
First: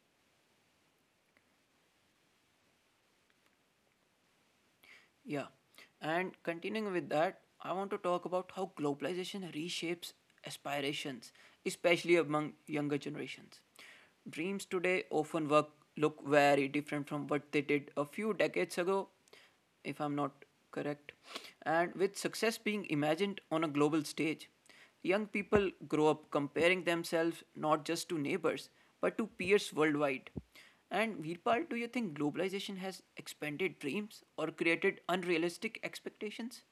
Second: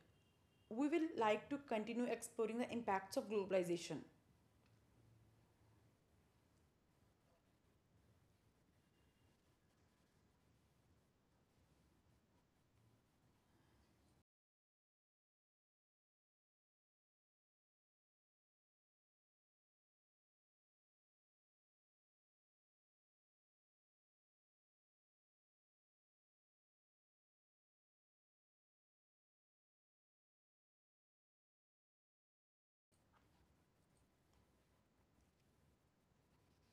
B: we will like to continue exploring the impacts of globalization.
A: Yeah. And continuing with that, I want to talk about how globalization reshapes aspirations, especially among younger generations. Dreams today often work look very different from what they did a few decades ago, if I'm not correct. And with success being imagined on a global stage, young people grow up comparing themselves not just to neighbors but to peers worldwide. And Veerpal, do you think globalization has expanded dreams or created unrealistic expectations?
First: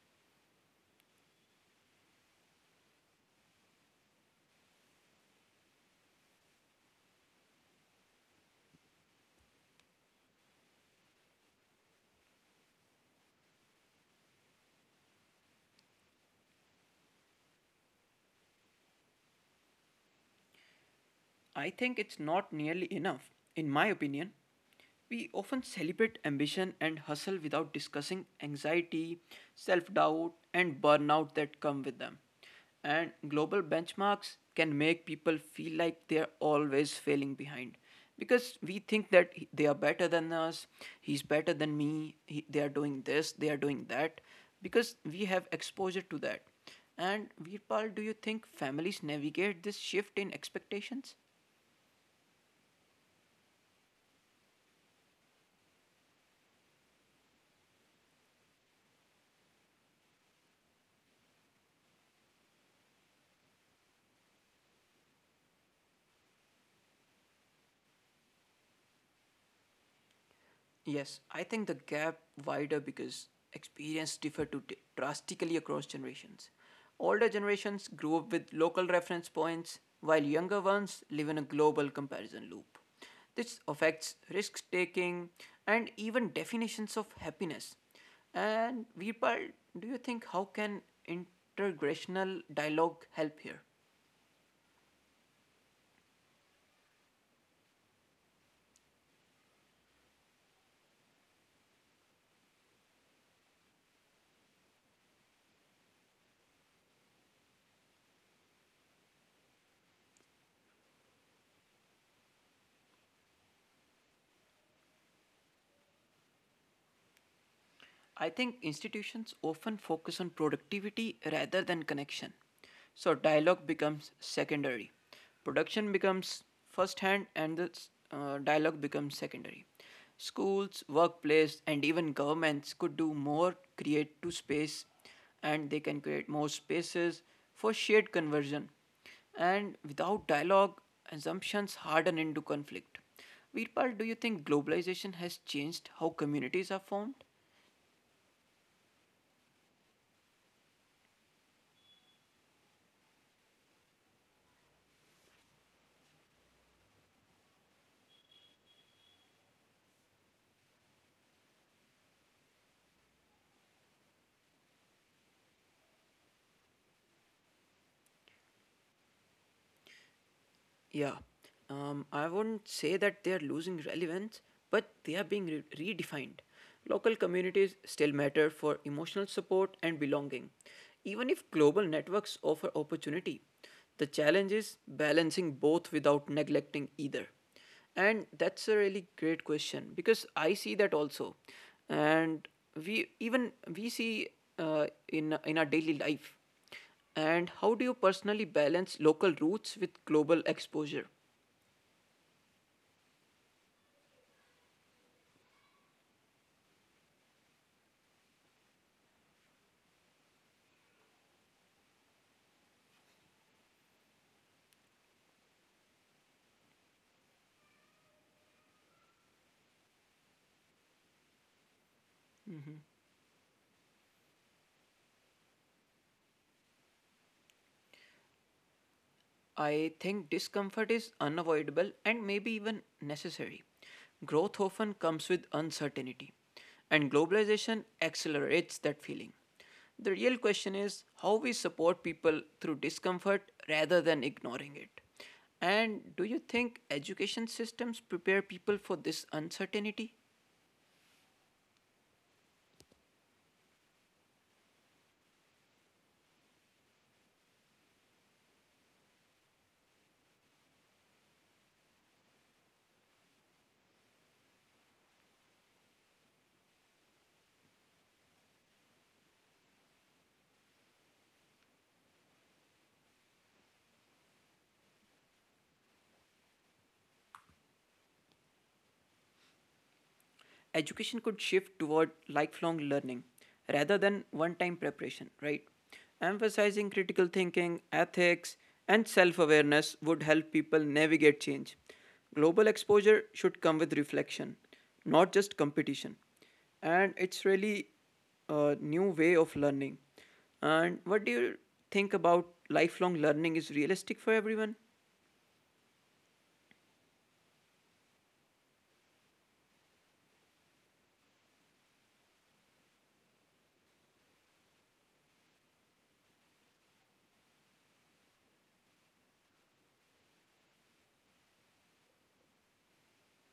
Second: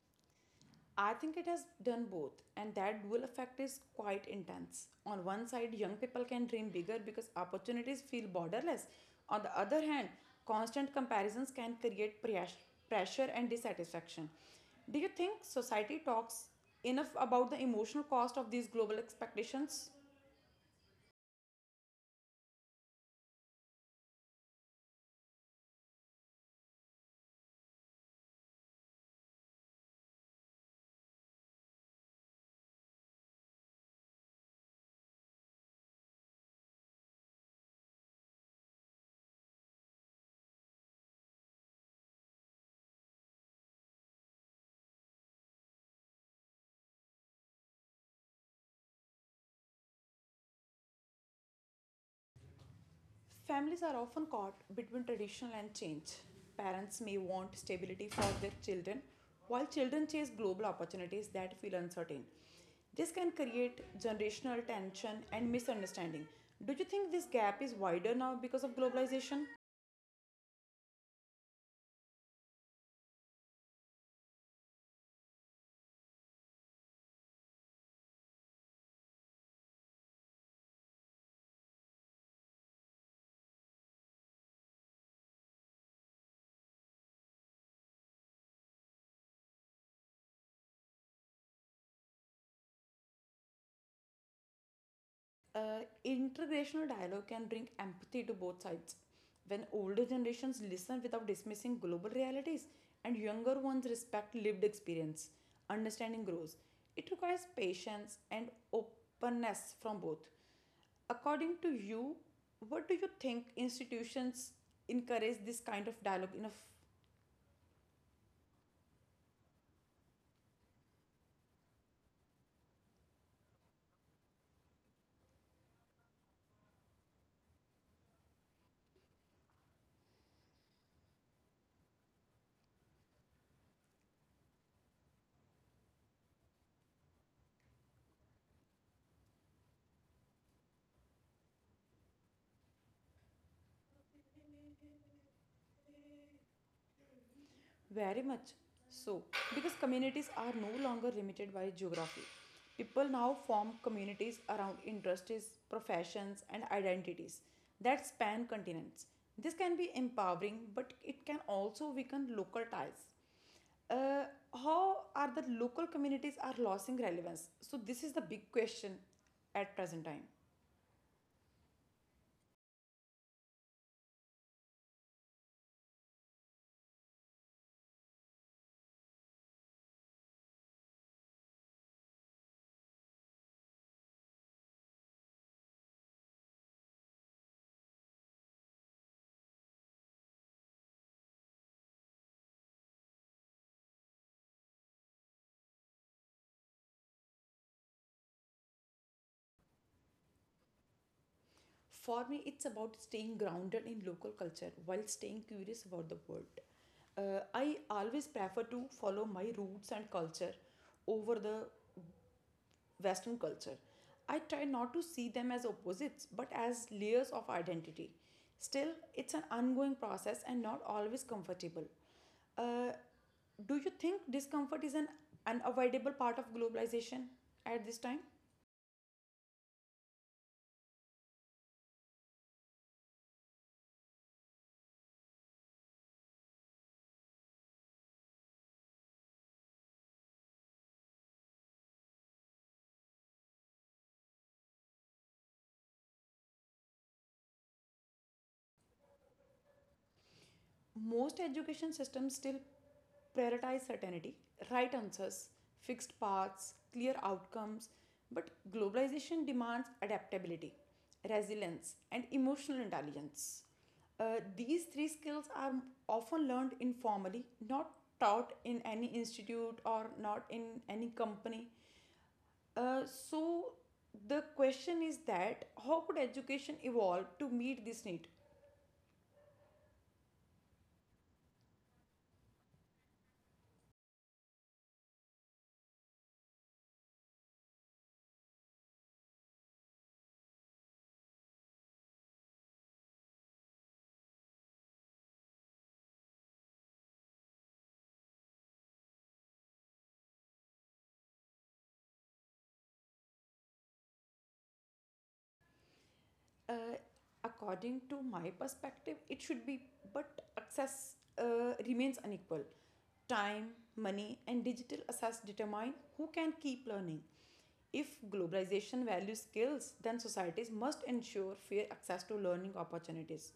B: I think it has done both, and that dual effect is quite intense. On one side, young people can dream bigger because opportunities feel borderless. On the other hand, constant comparisons can create pressure and dissatisfaction. Do you think society talks enough about the emotional cost of these global expectations?
A: I think it's not nearly enough, in my opinion. We often celebrate ambition and hustle without discussing anxiety, self doubt, and burnout that come with them. And global benchmarks can make people feel like they're always failing behind, because we think that they are better than us, he's better than me, they are doing this, they are doing that, because we have exposure to that. And Veerpal, do you think families navigate this shift in expectations?
B: Families are often caught between tradition and change. Parents may want stability for their children, while children chase global opportunities that feel uncertain. This can create generational tension and misunderstanding. Do you think this gap is wider now because of globalization?
A: Yes, I think the gap wider because experience differ to drastically across generations. Older generations grew up with local reference points, while younger ones live in a global comparison loop. This affects risk taking and even definitions of happiness. And Virpal, do you think how can intergenerational dialogue help here?
B: Uh, Intergenerational dialogue can bring empathy to both sides. When older generations listen without dismissing global realities and younger ones respect lived experience, understanding grows. It requires patience and openness from both. According to you, what do you think, institutions encourage this kind of dialogue enough?
A: I think institutions often focus on productivity rather than connection. So dialogue becomes secondary. Production becomes first hand and the dialogue becomes secondary. Schools, workplace, and even governments could do more create to space and they can create more spaces for shared conversion. And without dialogue, assumptions harden into conflict. Veerpal, do you think globalization has changed how communities are formed?
B: Very much so, because communities are no longer limited by geography. People now form communities around interests, professions, and identities that span continents. This can be empowering, but it can also weaken local ties. Uh, how are the local communities are losing relevance? So this is the big question at present time.
A: Yeah, I wouldn't say that they are losing relevance, but they are being redefined. Local communities still matter for emotional support and belonging, even if global networks offer opportunity. The challenge is balancing both without neglecting either. And that's a really great question because I see that also. And we even we see in our daily life, and how do you personally balance local roots with global exposure?
B: For me, it's about staying grounded in local culture while staying curious about the world. I always prefer to follow my roots and culture over the Western culture. I try not to see them as opposites but as layers of identity. Still, it's an ongoing process and not always comfortable. Uh, do you think discomfort is an unavoidable part of globalization at this time?
A: I think discomfort is unavoidable and maybe even necessary. Growth often comes with uncertainty, and globalization accelerates that feeling. The real question is how we support people through discomfort rather than ignoring it. And do you think education systems prepare people for this uncertainty?
B: Most education systems still prioritize certainty, right answers, fixed paths, clear outcomes, but globalization demands adaptability, resilience, and emotional intelligence. These three skills are often learned informally, not taught in any institute or not in any company. Uh, so the question is that how could education evolve to meet this need?
A: Education could shift toward lifelong learning rather than one time preparation, right? Emphasizing critical thinking, ethics, and self awareness would help people navigate change. Global exposure should come with reflection, not just competition. And it's really a new way of learning. And what do you think about lifelong learning is realistic for everyone?
B: uh, According to my perspective, it should be, but access remains unequal. Time, money, and digital access determine who can keep learning. If globalization values skills, then societies must ensure fair access to learning opportunities.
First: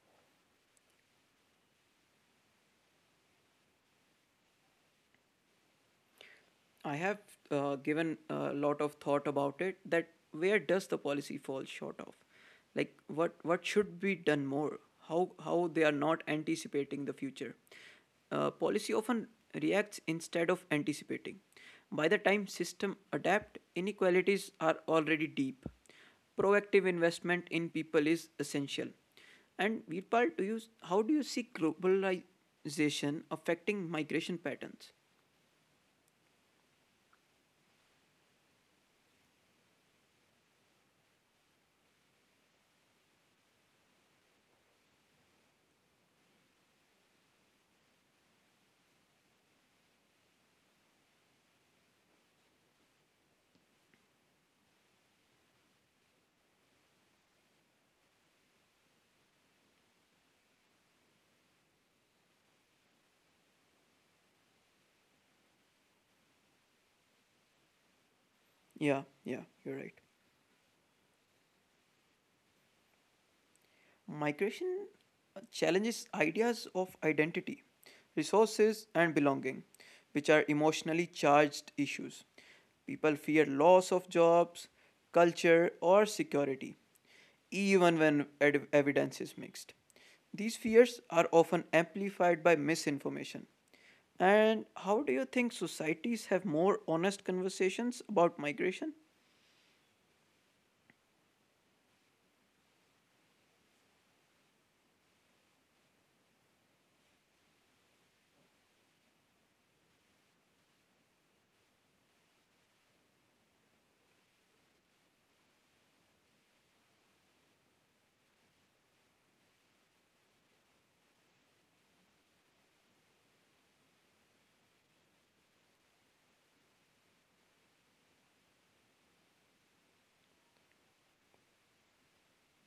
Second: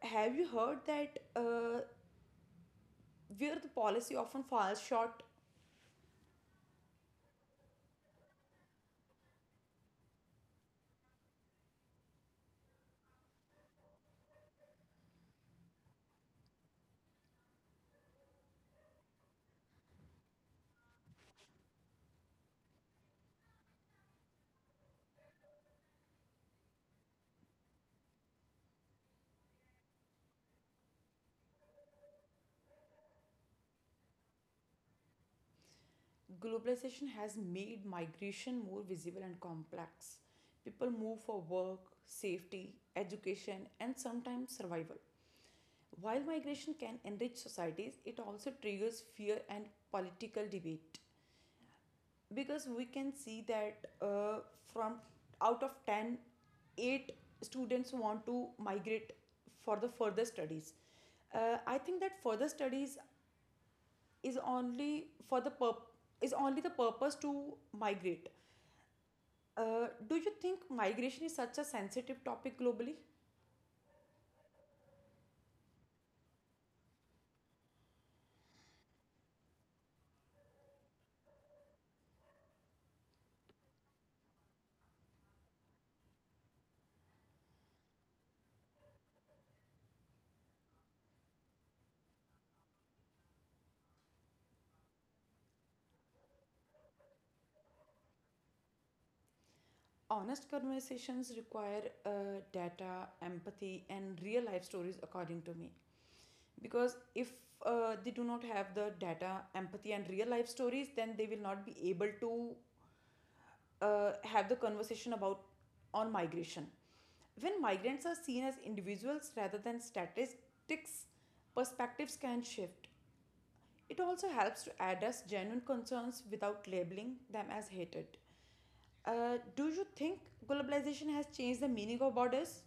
B: Have you heard that where the policy often falls short?
A: I have given a lot of thought about it that where does the policy fall short of? Like what should be done more? How they are not anticipating the future? Policy often reacts instead of anticipating. By the time system adapt, inequalities are already deep. Proactive investment in people is essential. And Veerpal, do you how do you see globalization affecting migration patterns?
B: Globalization has made migration more visible and complex. People move for work, safety, education, and sometimes survival. While migration can enrich societies, it also triggers fear and political debate. Because we can see that from out of 10, 8 students want to migrate for the further studies. I think that further studies is only for the purpose is only the purpose to migrate.
A: Yeah, yeah, you're right.
B: Do you think migration is such a sensitive topic globally?
A: Migration challenges ideas of identity, resources, and belonging, which are emotionally charged issues. People fear loss of jobs, culture, or security, even when evidence is mixed. These fears are often amplified by misinformation. And how do you think societies have more honest conversations about migration?
B: Honest conversations require data, empathy, and real life stories, according to me. Because if they do not have the data, empathy, and real life stories, then they will not be able to have the conversation about on migration. When migrants are seen as individuals rather than statistics, perspectives can shift. It also helps to address genuine concerns without labeling them as hatred. Do you think globalization has changed the meaning of borders?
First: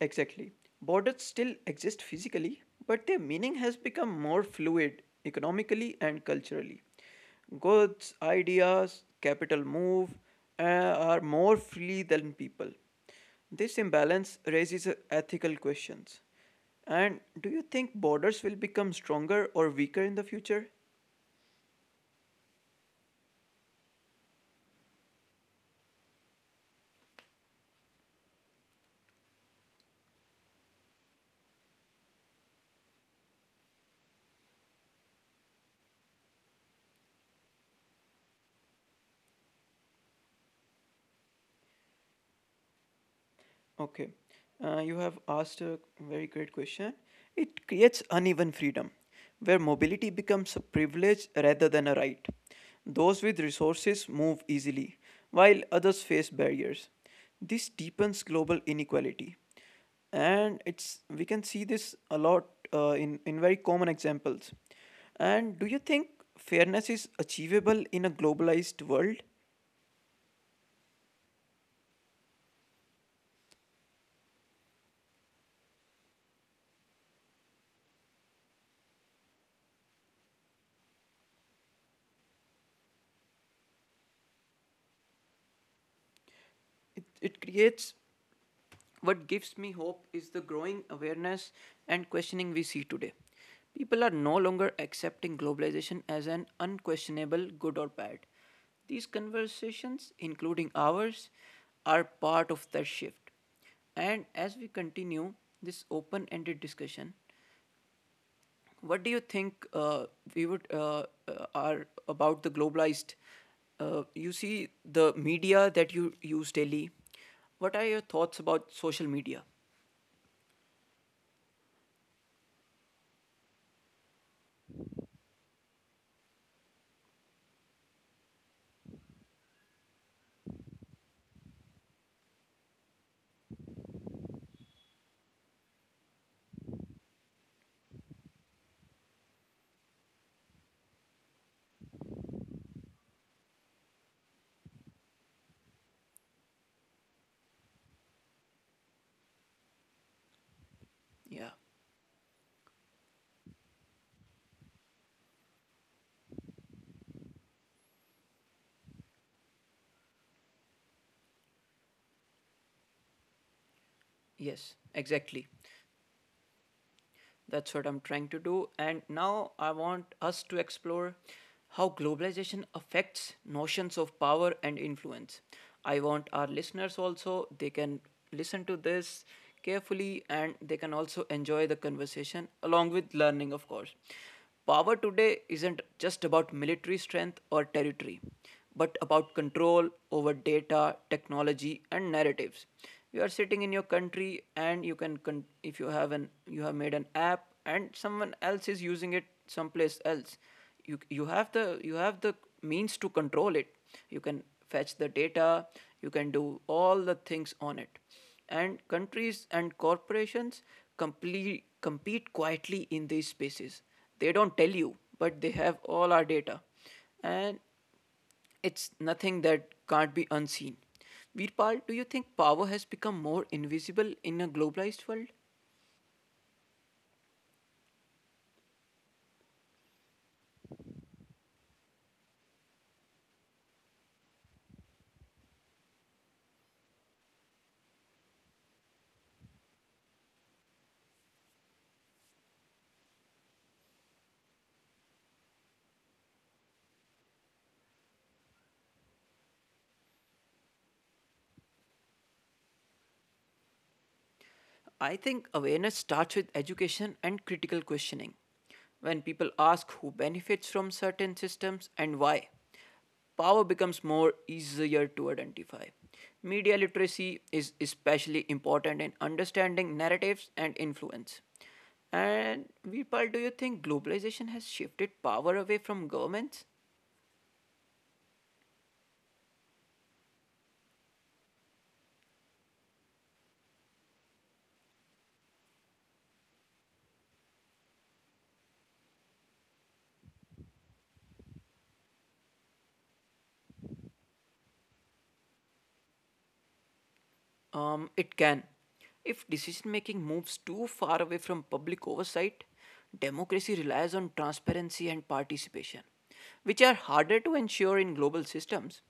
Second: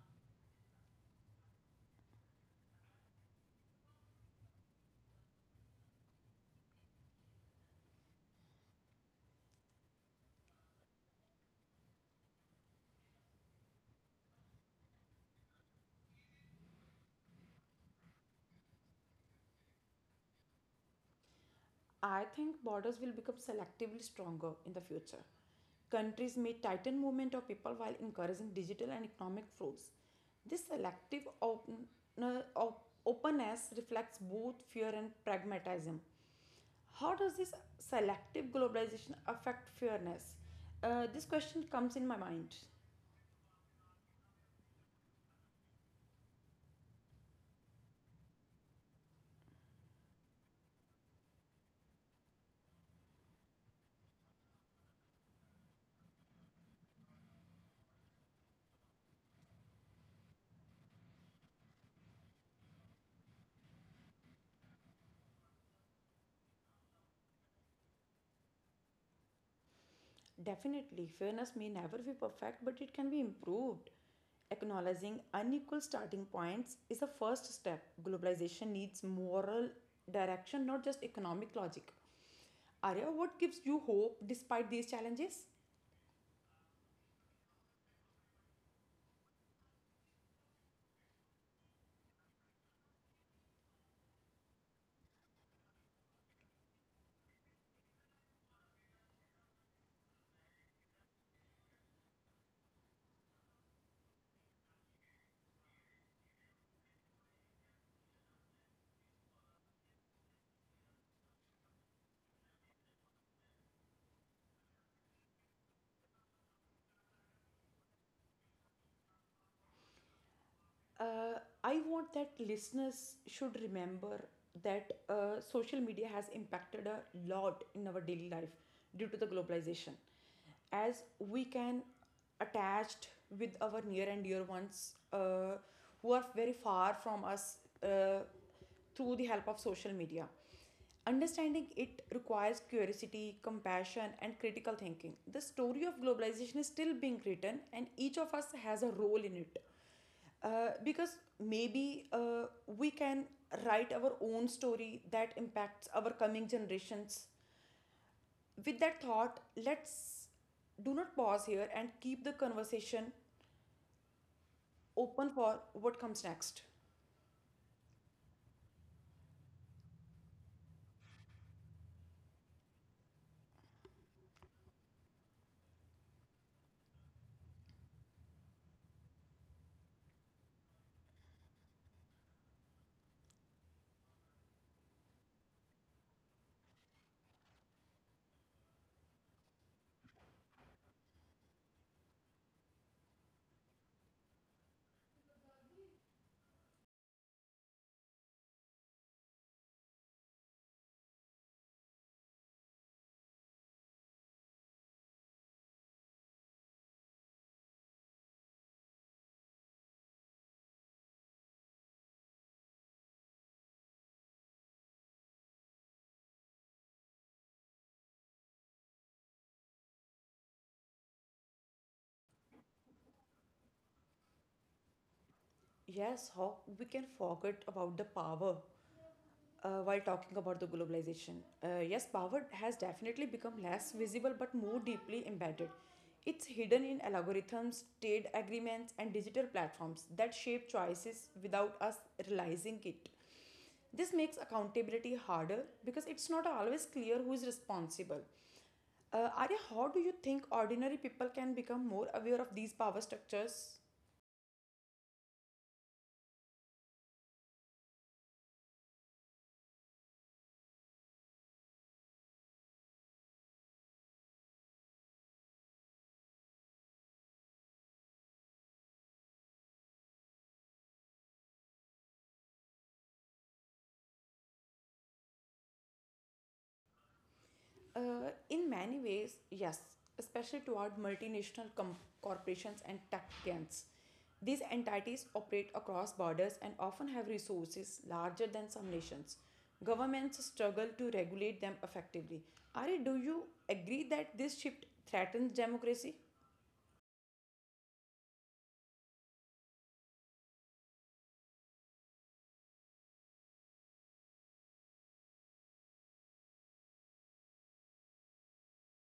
A: Exactly. Borders still exist physically, but their meaning has become more fluid economically and culturally. Goods, ideas, capital move uh, are more freely than people. This imbalance raises ethical questions. And do you think borders will become stronger or weaker in the future?
B: I think borders will become selectively stronger in the future. Countries may tighten movement of people while encouraging digital and economic flows. This selective openness reflects both fear and pragmatism. How does this selective globalization affect fairness? This question comes in my mind.
A: Okay. You have asked a very great question. It creates uneven freedom, where mobility becomes a privilege rather than a right. Those with resources move easily, while others face barriers. This deepens global inequality. And it's we can see this a lot in very common examples. And do you think fairness is achievable in a globalized world?
B: Definitely, fairness may never be perfect, but it can be improved. Acknowledging unequal starting points is a first step. Globalization needs moral direction, not just economic logic. Arya, what gives you hope despite these challenges?
A: It creates. What gives me hope is the growing awareness and questioning we see today. People are no longer accepting globalization as an unquestionable good or bad. These conversations, including ours, are part of that shift. And as we continue this open ended discussion, what do you think we would are about the globalized? You see the media that you use daily. What are your thoughts about social media?
B: uh, I want that listeners should remember that social media has impacted a lot in our daily life due to the globalization. As we can attached with our near and dear ones who are very far from us uh, through the help of social media. Understanding it requires curiosity, compassion, and critical thinking. The story of globalization is still being written, and each of us has a role in it, because
A: Yeah.
B: maybe we can write our own story that impacts our coming generations. With that thought, let's do not pause here and keep the conversation
A: Yes,
B: open
A: exactly.
B: for what comes next.
A: That's what I'm trying to do. And now I want us to explore how globalization affects notions of power and influence. I want our listeners also, they can listen to this carefully and they can also enjoy the conversation along with learning, of course. Power today isn't just about military strength or territory, but about control over data, technology, and narratives. You are sitting in your country, and you can, if you have an, you have made an app, and someone else is using it someplace else. You have the you have the means to control it. You can fetch the data. You can do all the things on it, and countries and corporations compete quietly in these spaces. They don't tell you, but they have all our data, and it's nothing that can't be unseen. Virpal, do you think power has become more invisible in a globalized world?
B: Yes, how we can forget about the power while talking about the globalization. Yes, power has definitely become less visible but more deeply embedded. It's hidden in algorithms, trade agreements, and digital platforms that shape choices without us realizing it. This makes accountability harder because it's not always clear who is responsible. Arya, how do you think ordinary people can become more aware of these power structures?
A: I think awareness starts with education and critical questioning. When people ask who benefits from certain systems and why, power becomes more easier to identify. Media literacy is especially important in understanding narratives and influence. And Veerpal, do you think globalization has shifted power away from governments?
B: In many ways, yes, especially toward corporations and tech giants. These entities operate across borders and often have resources larger than some nations. Governments struggle to regulate them effectively. Ari, do you agree that this shift threatens democracy?
A: It can. If decision making moves too far away from public oversight, democracy relies on transparency and participation, which are harder to ensure in global systems.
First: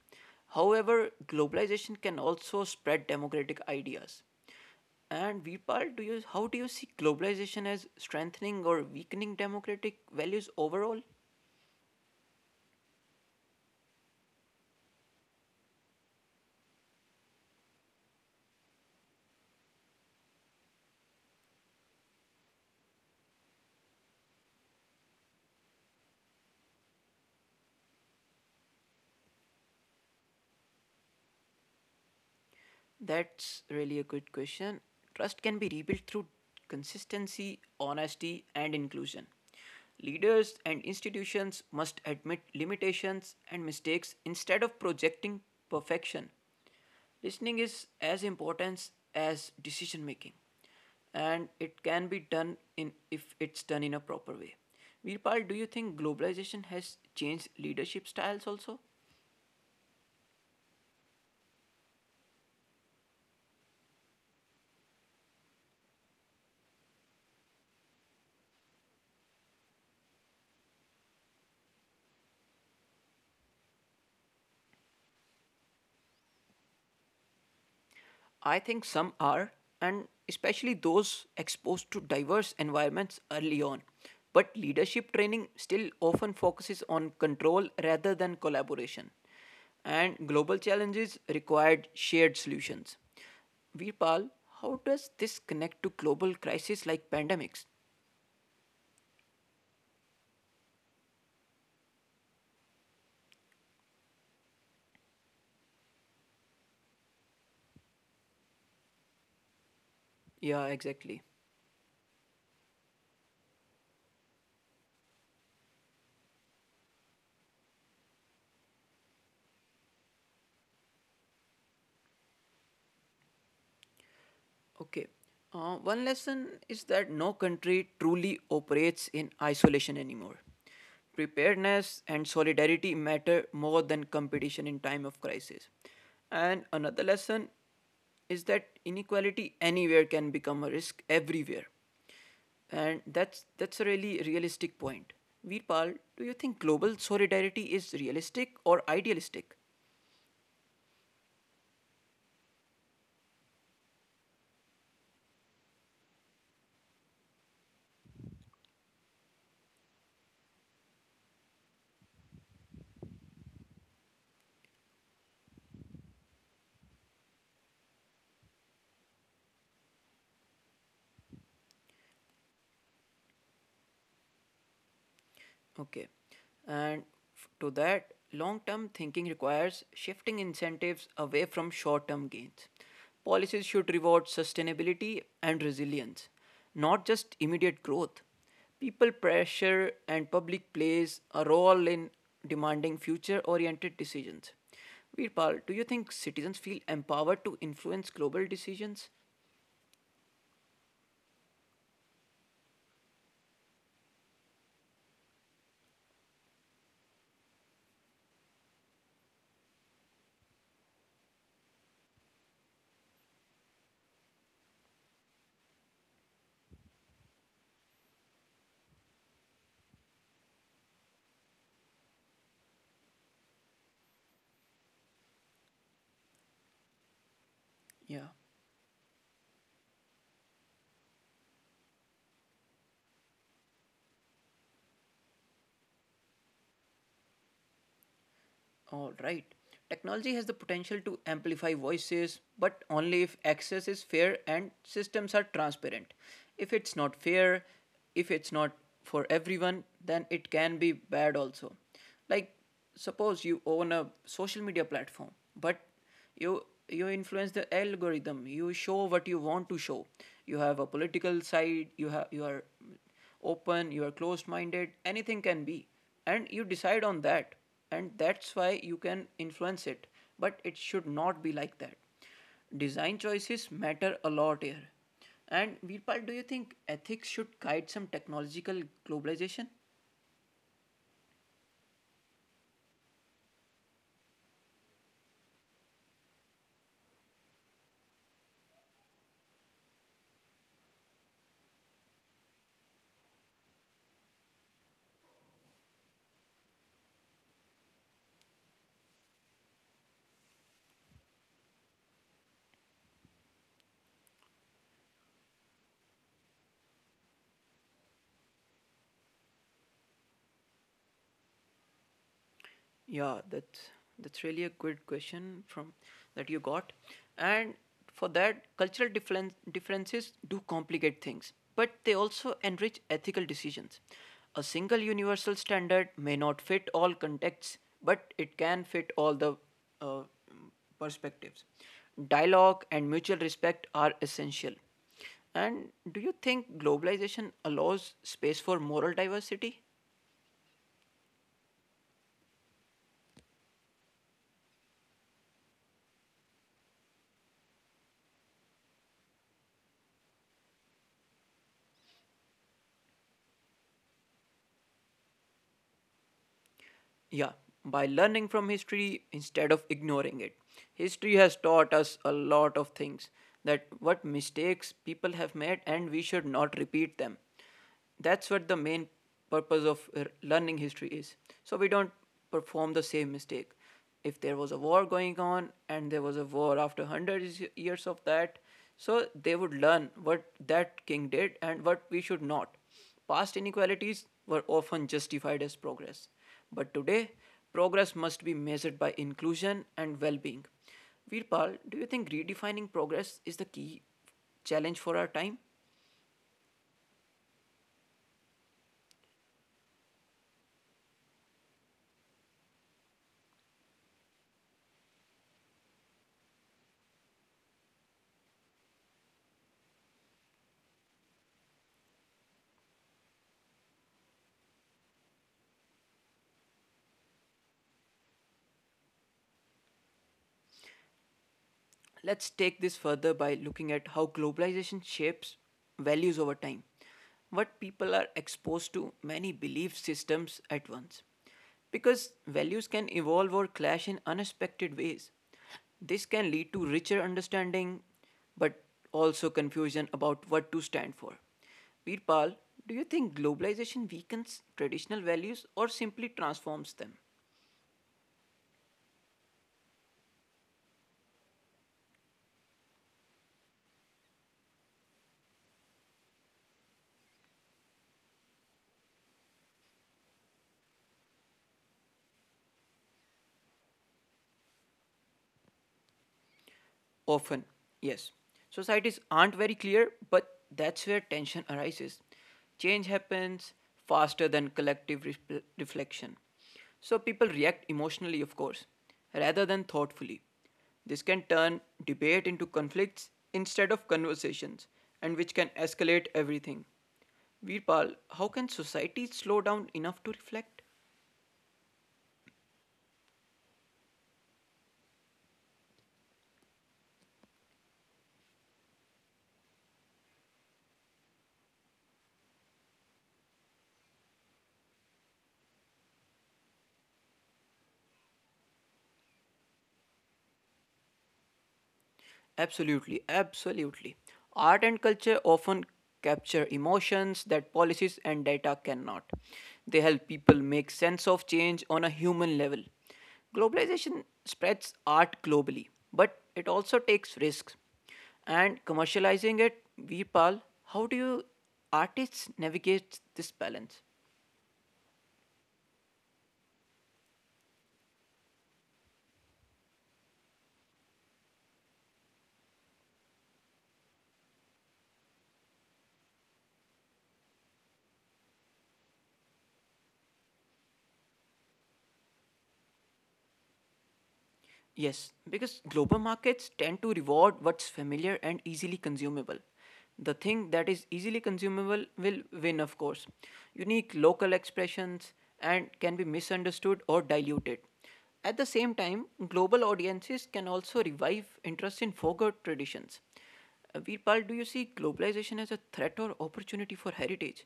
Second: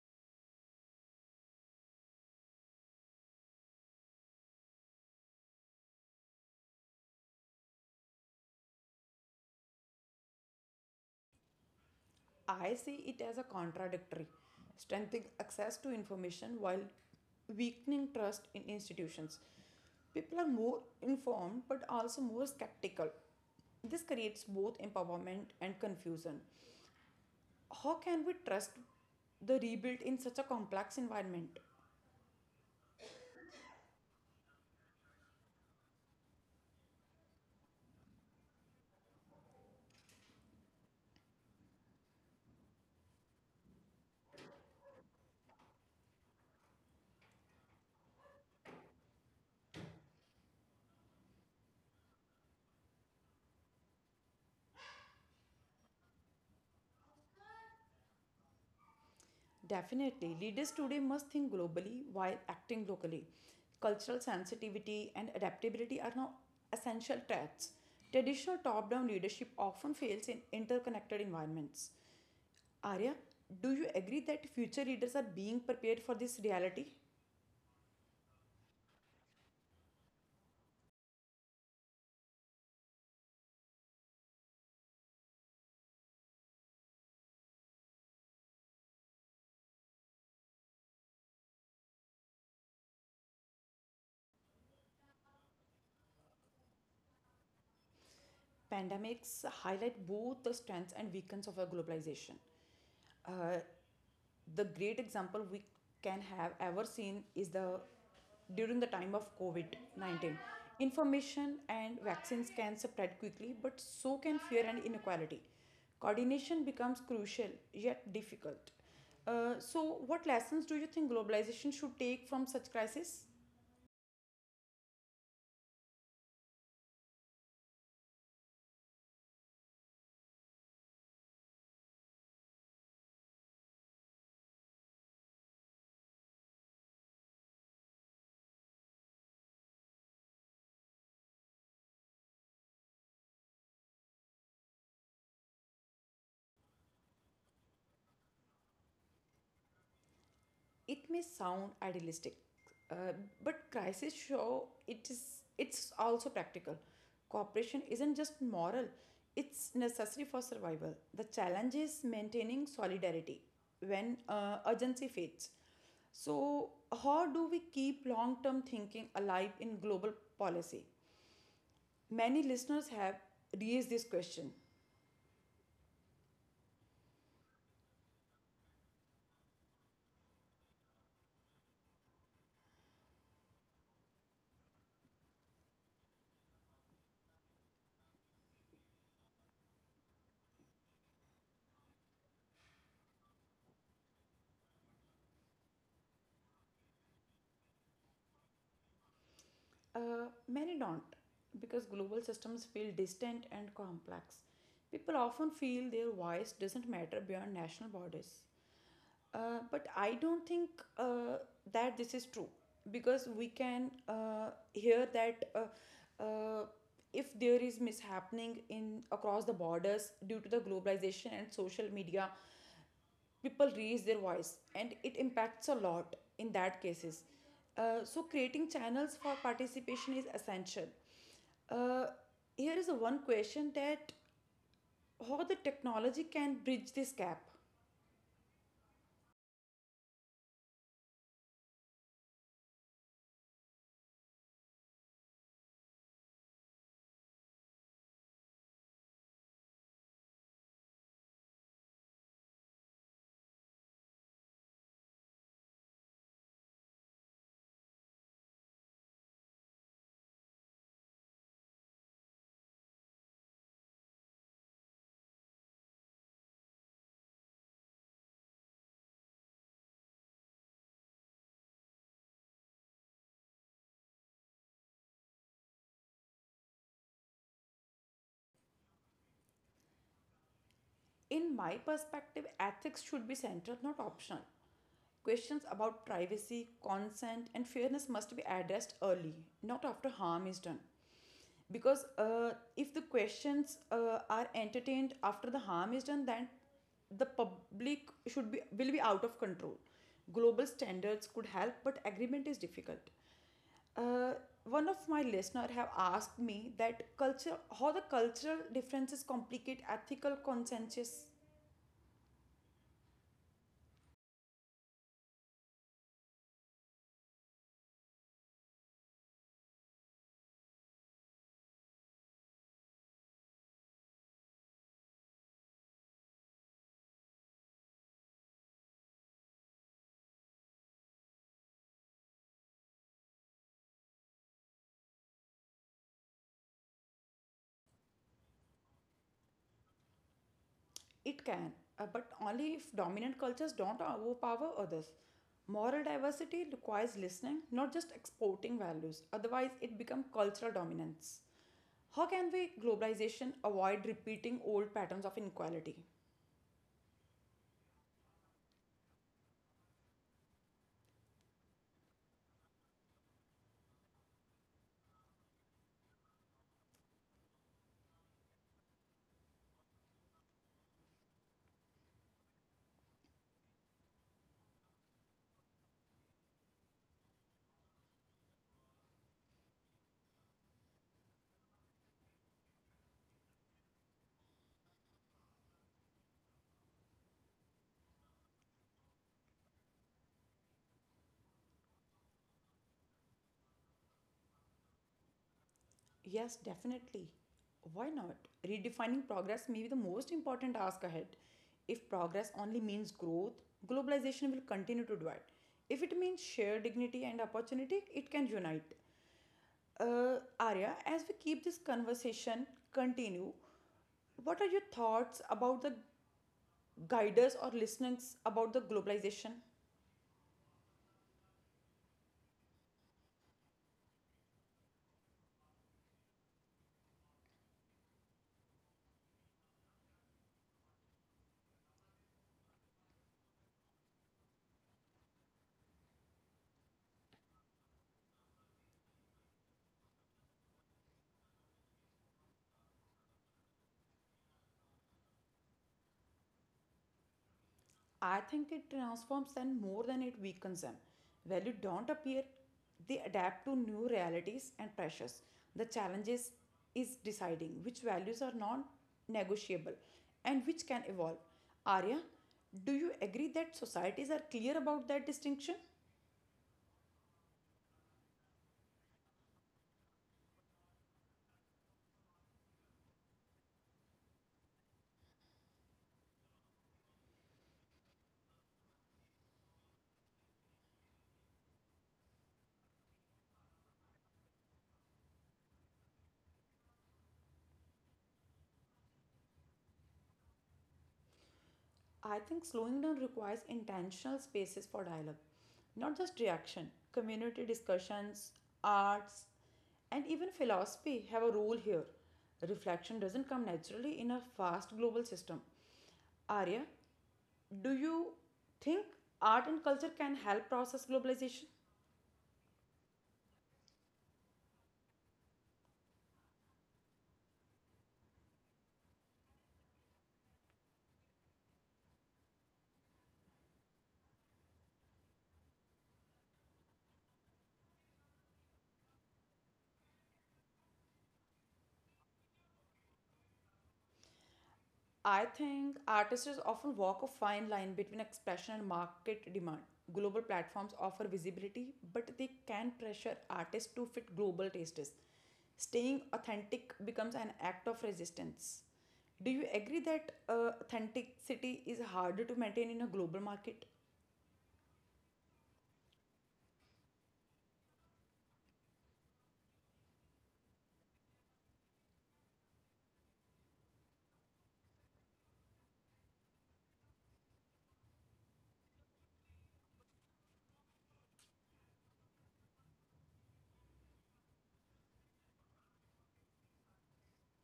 A: However, globalization can also spread democratic ideas. And Veerpal, do you how do you see globalization as strengthening or weakening democratic values overall?
B: I see it as a contradictory, strengthening access to information while weakening trust in institutions. People are more informed but also more skeptical. This creates both empowerment and confusion. How can we trust the rebuild in such a complex environment?
A: That's really a good question. Trust can be rebuilt through consistency, honesty, and inclusion. Leaders and institutions must admit limitations and mistakes instead of projecting perfection. Listening is as important as decision making, and it can be done in if it's done in a proper way. Virpal, do you think globalization has changed leadership styles also?
B: Definitely, leaders today must think globally while acting locally. Cultural sensitivity and adaptability are now essential traits. Traditional top down leadership often fails in interconnected environments. Arya, do you agree that future leaders are being prepared for this reality?
A: I think some are, and especially those exposed to diverse environments early on. But leadership training still often focuses on control rather than collaboration. And global challenges required shared solutions. Virpal, how does this connect to global crises like pandemics?
B: Pandemics highlight both the strengths and weaknesses of our globalization. Uh, the great example we can have ever seen is the during the time of COVID COVID-19.
A: Yeah, exactly.
B: Information and vaccines can spread quickly, but so can fear and inequality. Coordination becomes crucial yet difficult. So, what lessons do you think globalization should take from such crisis?
A: Okay. One lesson is that no country truly operates in isolation anymore. Preparedness and solidarity matter more than competition in time of crisis. And another lesson is that inequality anywhere can become a risk everywhere. And that's a really realistic point. Veerpal, do you think global solidarity is realistic or idealistic?
B: It may sound idealistic, uh, but crises show it is, it's also practical. Cooperation isn't just moral, it's necessary for survival. The challenge is maintaining solidarity when urgency fades. So how do we keep long term thinking alive in global policy? Many listeners have raised this question.
A: Okay. And to that, long term thinking requires shifting incentives away from short term gains. Policies should reward sustainability and resilience, not just immediate growth. People pressure and public plays are all in demanding future oriented decisions. Veerpal, do you think citizens feel empowered to influence global decisions?
B: Many don't, because global systems feel distant and complex. People often feel their voice doesn't matter beyond national borders. But I don't think uh, that this is true, because we can hear that if there is mishappening in across the borders due to the globalization and social media, people raise their voice and it impacts a lot in that cases. So
A: Yeah.
B: creating channels for participation is essential. uh, Here is a one question that how the technology can bridge this gap.
A: All right. Technology has the potential to amplify voices, but only if access is fair and systems are transparent. If it's not fair, if it's not for everyone, then it can be bad also. Like, suppose you own a social media platform, but you influence the algorithm, you show what you want to show. You have a political side, you have you are open, you are closed minded, anything can be, and you decide on that, and that's why you can influence it, but it should not be like that. Design choices matter a lot here. And Veerpal, do you think ethics should guide some technological globalization?
B: In my perspective, ethics should be central, not optional. Questions about privacy, consent, and fairness must be addressed early, not after harm is done. Because if the questions are entertained after the harm is done, then the public should be will be out of control. Global standards could help, but agreement is difficult. Uh, One of my listener have asked me that culture how the cultural differences complicate ethical consensus.
A: Yeah, that's really a good question from that you got, and for that, cultural differences do complicate things, but they also enrich ethical decisions. A single universal standard may not fit all contexts, but it can fit all the uh, perspectives. Dialogue and mutual respect are essential. And do you think globalization allows space for moral diversity?
B: It can, but only if dominant cultures don't overpower others. Moral diversity requires listening, not just exporting values. Otherwise, it becomes cultural dominance. How can we globalization avoid repeating old patterns of inequality?
A: Yeah, by learning from history instead of ignoring it. History has taught us a lot of things that what mistakes people have made and we should not repeat them. That's what the main purpose of learning history is. So we don't perform the same mistake. If there was a war going on and there was a war after hundreds years of that, so they would learn what that king did and what we should not. Past inequalities were often justified as progress, but today progress must be measured by inclusion and well being. Virpal, do you think redefining progress is the key challenge for our time?
B: Yes, definitely. Why not? Redefining progress may be the most important ask ahead. If progress only means growth, globalization will continue to divide. If it means shared dignity and opportunity, it can unite. Arya, as we keep this conversation continue, what are your thoughts about the guiders or listeners about the globalization?
A: Let's take this further by looking at how globalization shapes values over time. What people are exposed to many belief systems at once. Because values can evolve or clash in unexpected ways. This can lead to richer understanding, but also confusion about what to stand for. Veerpal, do you think globalization weakens traditional values or simply transforms them?
B: I think it transforms them more than it weakens them. Value don't appear; they adapt to new realities and pressures. The challenges is deciding which values are non-negotiable and which can evolve. Arya, do you agree that societies are clear about that distinction?
A: Often, yes. Societies aren't very clear, but that's where tension arises. Change happens faster than collective reflection. So people react emotionally, of course, rather than thoughtfully. This can turn debate into conflicts instead of conversations, and which can escalate everything. Veerpal, how can society slow down enough to reflect?
B: I think slowing down requires intentional spaces for dialogue, not just reaction. Community discussions, arts, and even philosophy have a role here. Reflection doesn't come naturally in a fast global system. Arya, do you think art and culture can help process globalization?
A: Absolutely, absolutely. Art and culture often capture emotions that policies and data cannot. They help people make sense of change on a human level. Globalization spreads art globally, but it also takes risks. And commercializing it, Veerpal, how do you artists navigate this balance?
B: I think artists often walk a fine line between expression and market demand. Global platforms offer visibility, but they can pressure artists to fit global tastes. Staying authentic becomes an act of resistance. Do you agree that authenticity is harder to maintain in a global market?
A: Yes, because global markets tend to reward what's familiar and easily consumable. The thing that is easily consumable will win, of course. Unique local expressions and can be misunderstood or diluted. At the same time, global audiences can also revive interest in forgot traditions. Veerpal, do you see globalization as a threat or opportunity for heritage?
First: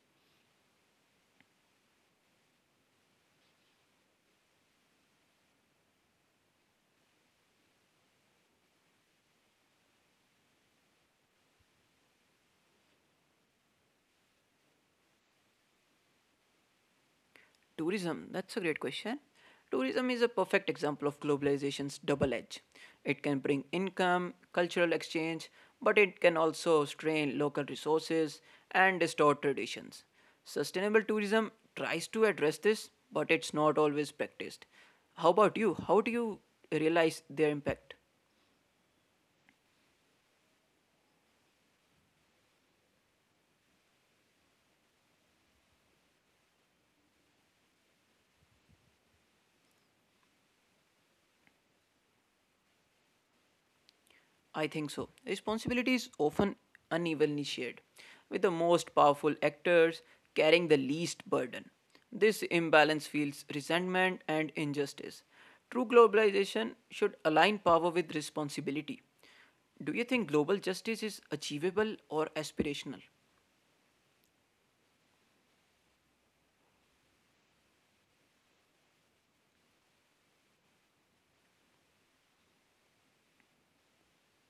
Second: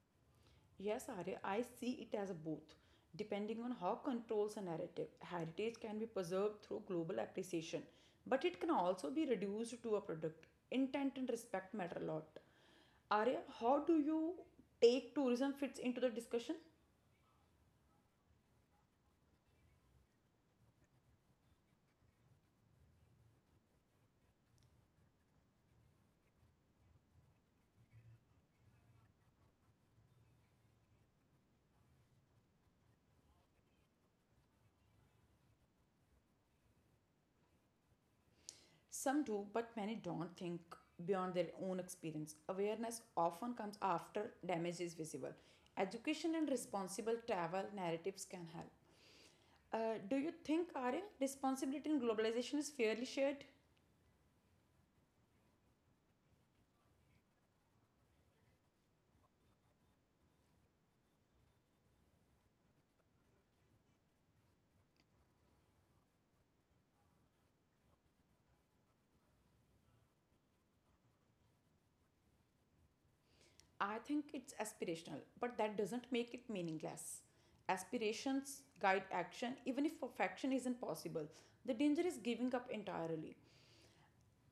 B: Yes, Arya, I see it as a both. Depending on how controls a narrative, heritage can be preserved through global appreciation, but it can also be reduced to a product. Intent and respect matter a lot. Arya, how do you take tourism fits into the discussion?
A: Tourism, that's a great question. Tourism is a perfect example of globalization's double edge. It can bring income, cultural exchange, but it can also strain local resources and distort traditions. Sustainable tourism tries to address this, but it's not always practiced. How about you? How do you realize their impact?
B: Some do, but many don't think beyond their own experience. Awareness often comes after damage is visible. Education and responsible travel narratives can help. Do you think, Arya, responsibility in globalization is fairly shared?
A: I think so. Responsibility is often unevenly shared, with the most powerful actors carrying the least burden. This imbalance fuels resentment and injustice. True globalization should align power with responsibility. Do you think global justice is achievable or aspirational?
B: I think it's aspirational, but that doesn't make it meaningless. Aspirations guide action, even if perfection isn't possible. The danger is giving up entirely.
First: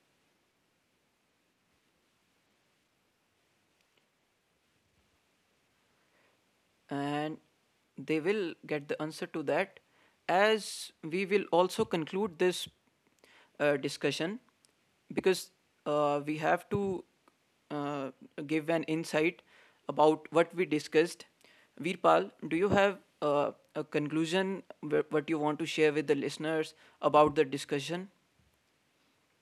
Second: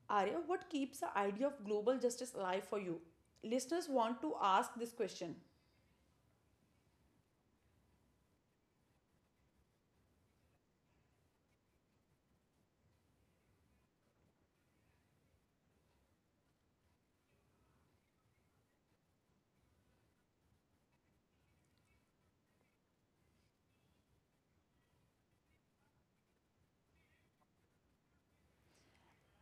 B: Arya, what keeps the idea of global justice alive for you? Listeners want to ask this question.
A: And they will get the answer to that as we will also conclude this discussion because we have to uh, give an insight about what we discussed. Veerpal, do you have a conclusion what you want to share with the listeners about the discussion?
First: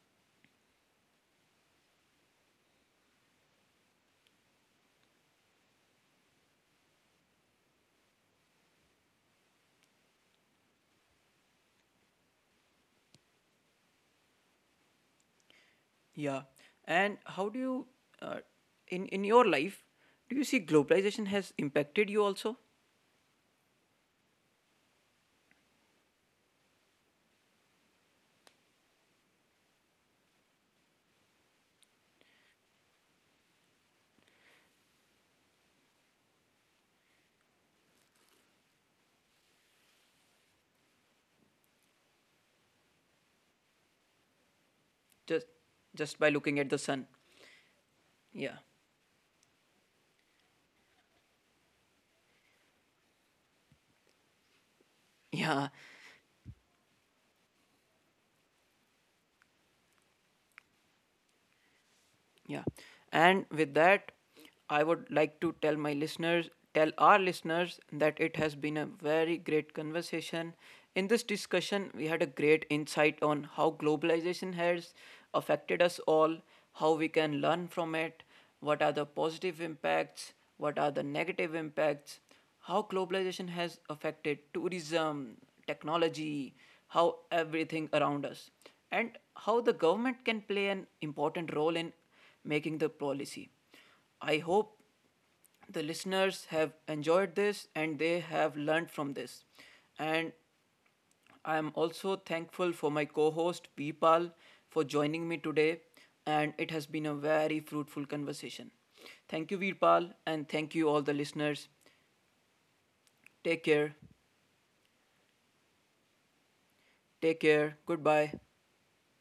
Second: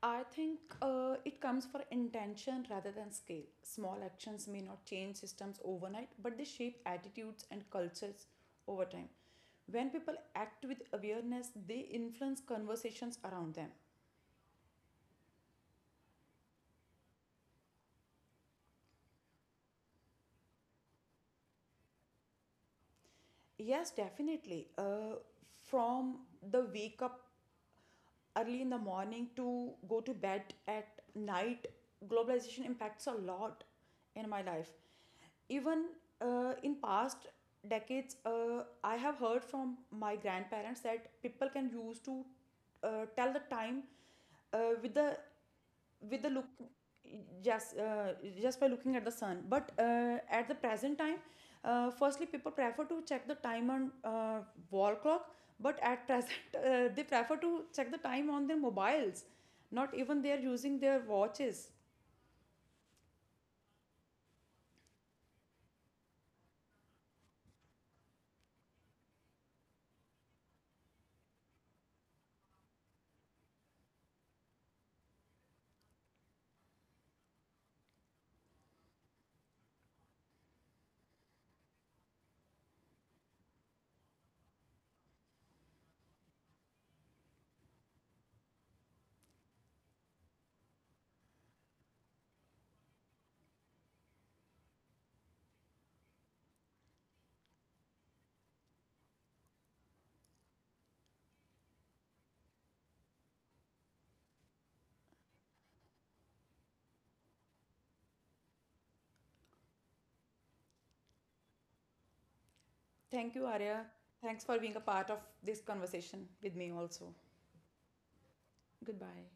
B: I think it comes for intention rather than scale. Small actions may not change systems overnight, but they shape attitudes and cultures over time. When people act with awareness, they influence conversations around them.
A: Yeah, and how do you, uh, in your life, do you see globalization has impacted you also?
B: Yes, definitely. From the wake up early in the morning to go to bed at night, globalization impacts a lot in my life. Even in past decades, I have heard from my grandparents that people can use to tell the time uh, with the
A: just just
B: with
A: by
B: the look,
A: looking at the sun.
B: just uh,
A: Yeah.
B: just by looking at the sun, but at the present time, firstly people prefer to check the time on, wall clock,
A: Yeah.
B: but at present <laughs> they prefer to check the time on their mobiles, not even they are using their watches.
A: Yeah. And with that, I would like to tell my listeners, tell our listeners that it has been a very great conversation. In this discussion, we had a great insight on how globalization has affected us all, how we can learn from it, what are the positive impacts, what are the negative impacts, how globalization has affected tourism, technology, how everything around us, and how the government can play an important role in making the policy. I hope the listeners have enjoyed this and they have learned from this. And I am also thankful for my co host Veerpal for joining me today. And it has been a very fruitful conversation. Thank you, Veerpal, and thank you, all the listeners.
B: Thank you, Arya.
A: Take care.
B: Thanks for being a part of this conversation with me also.
A: Take care. Goodbye.
B: Goodbye.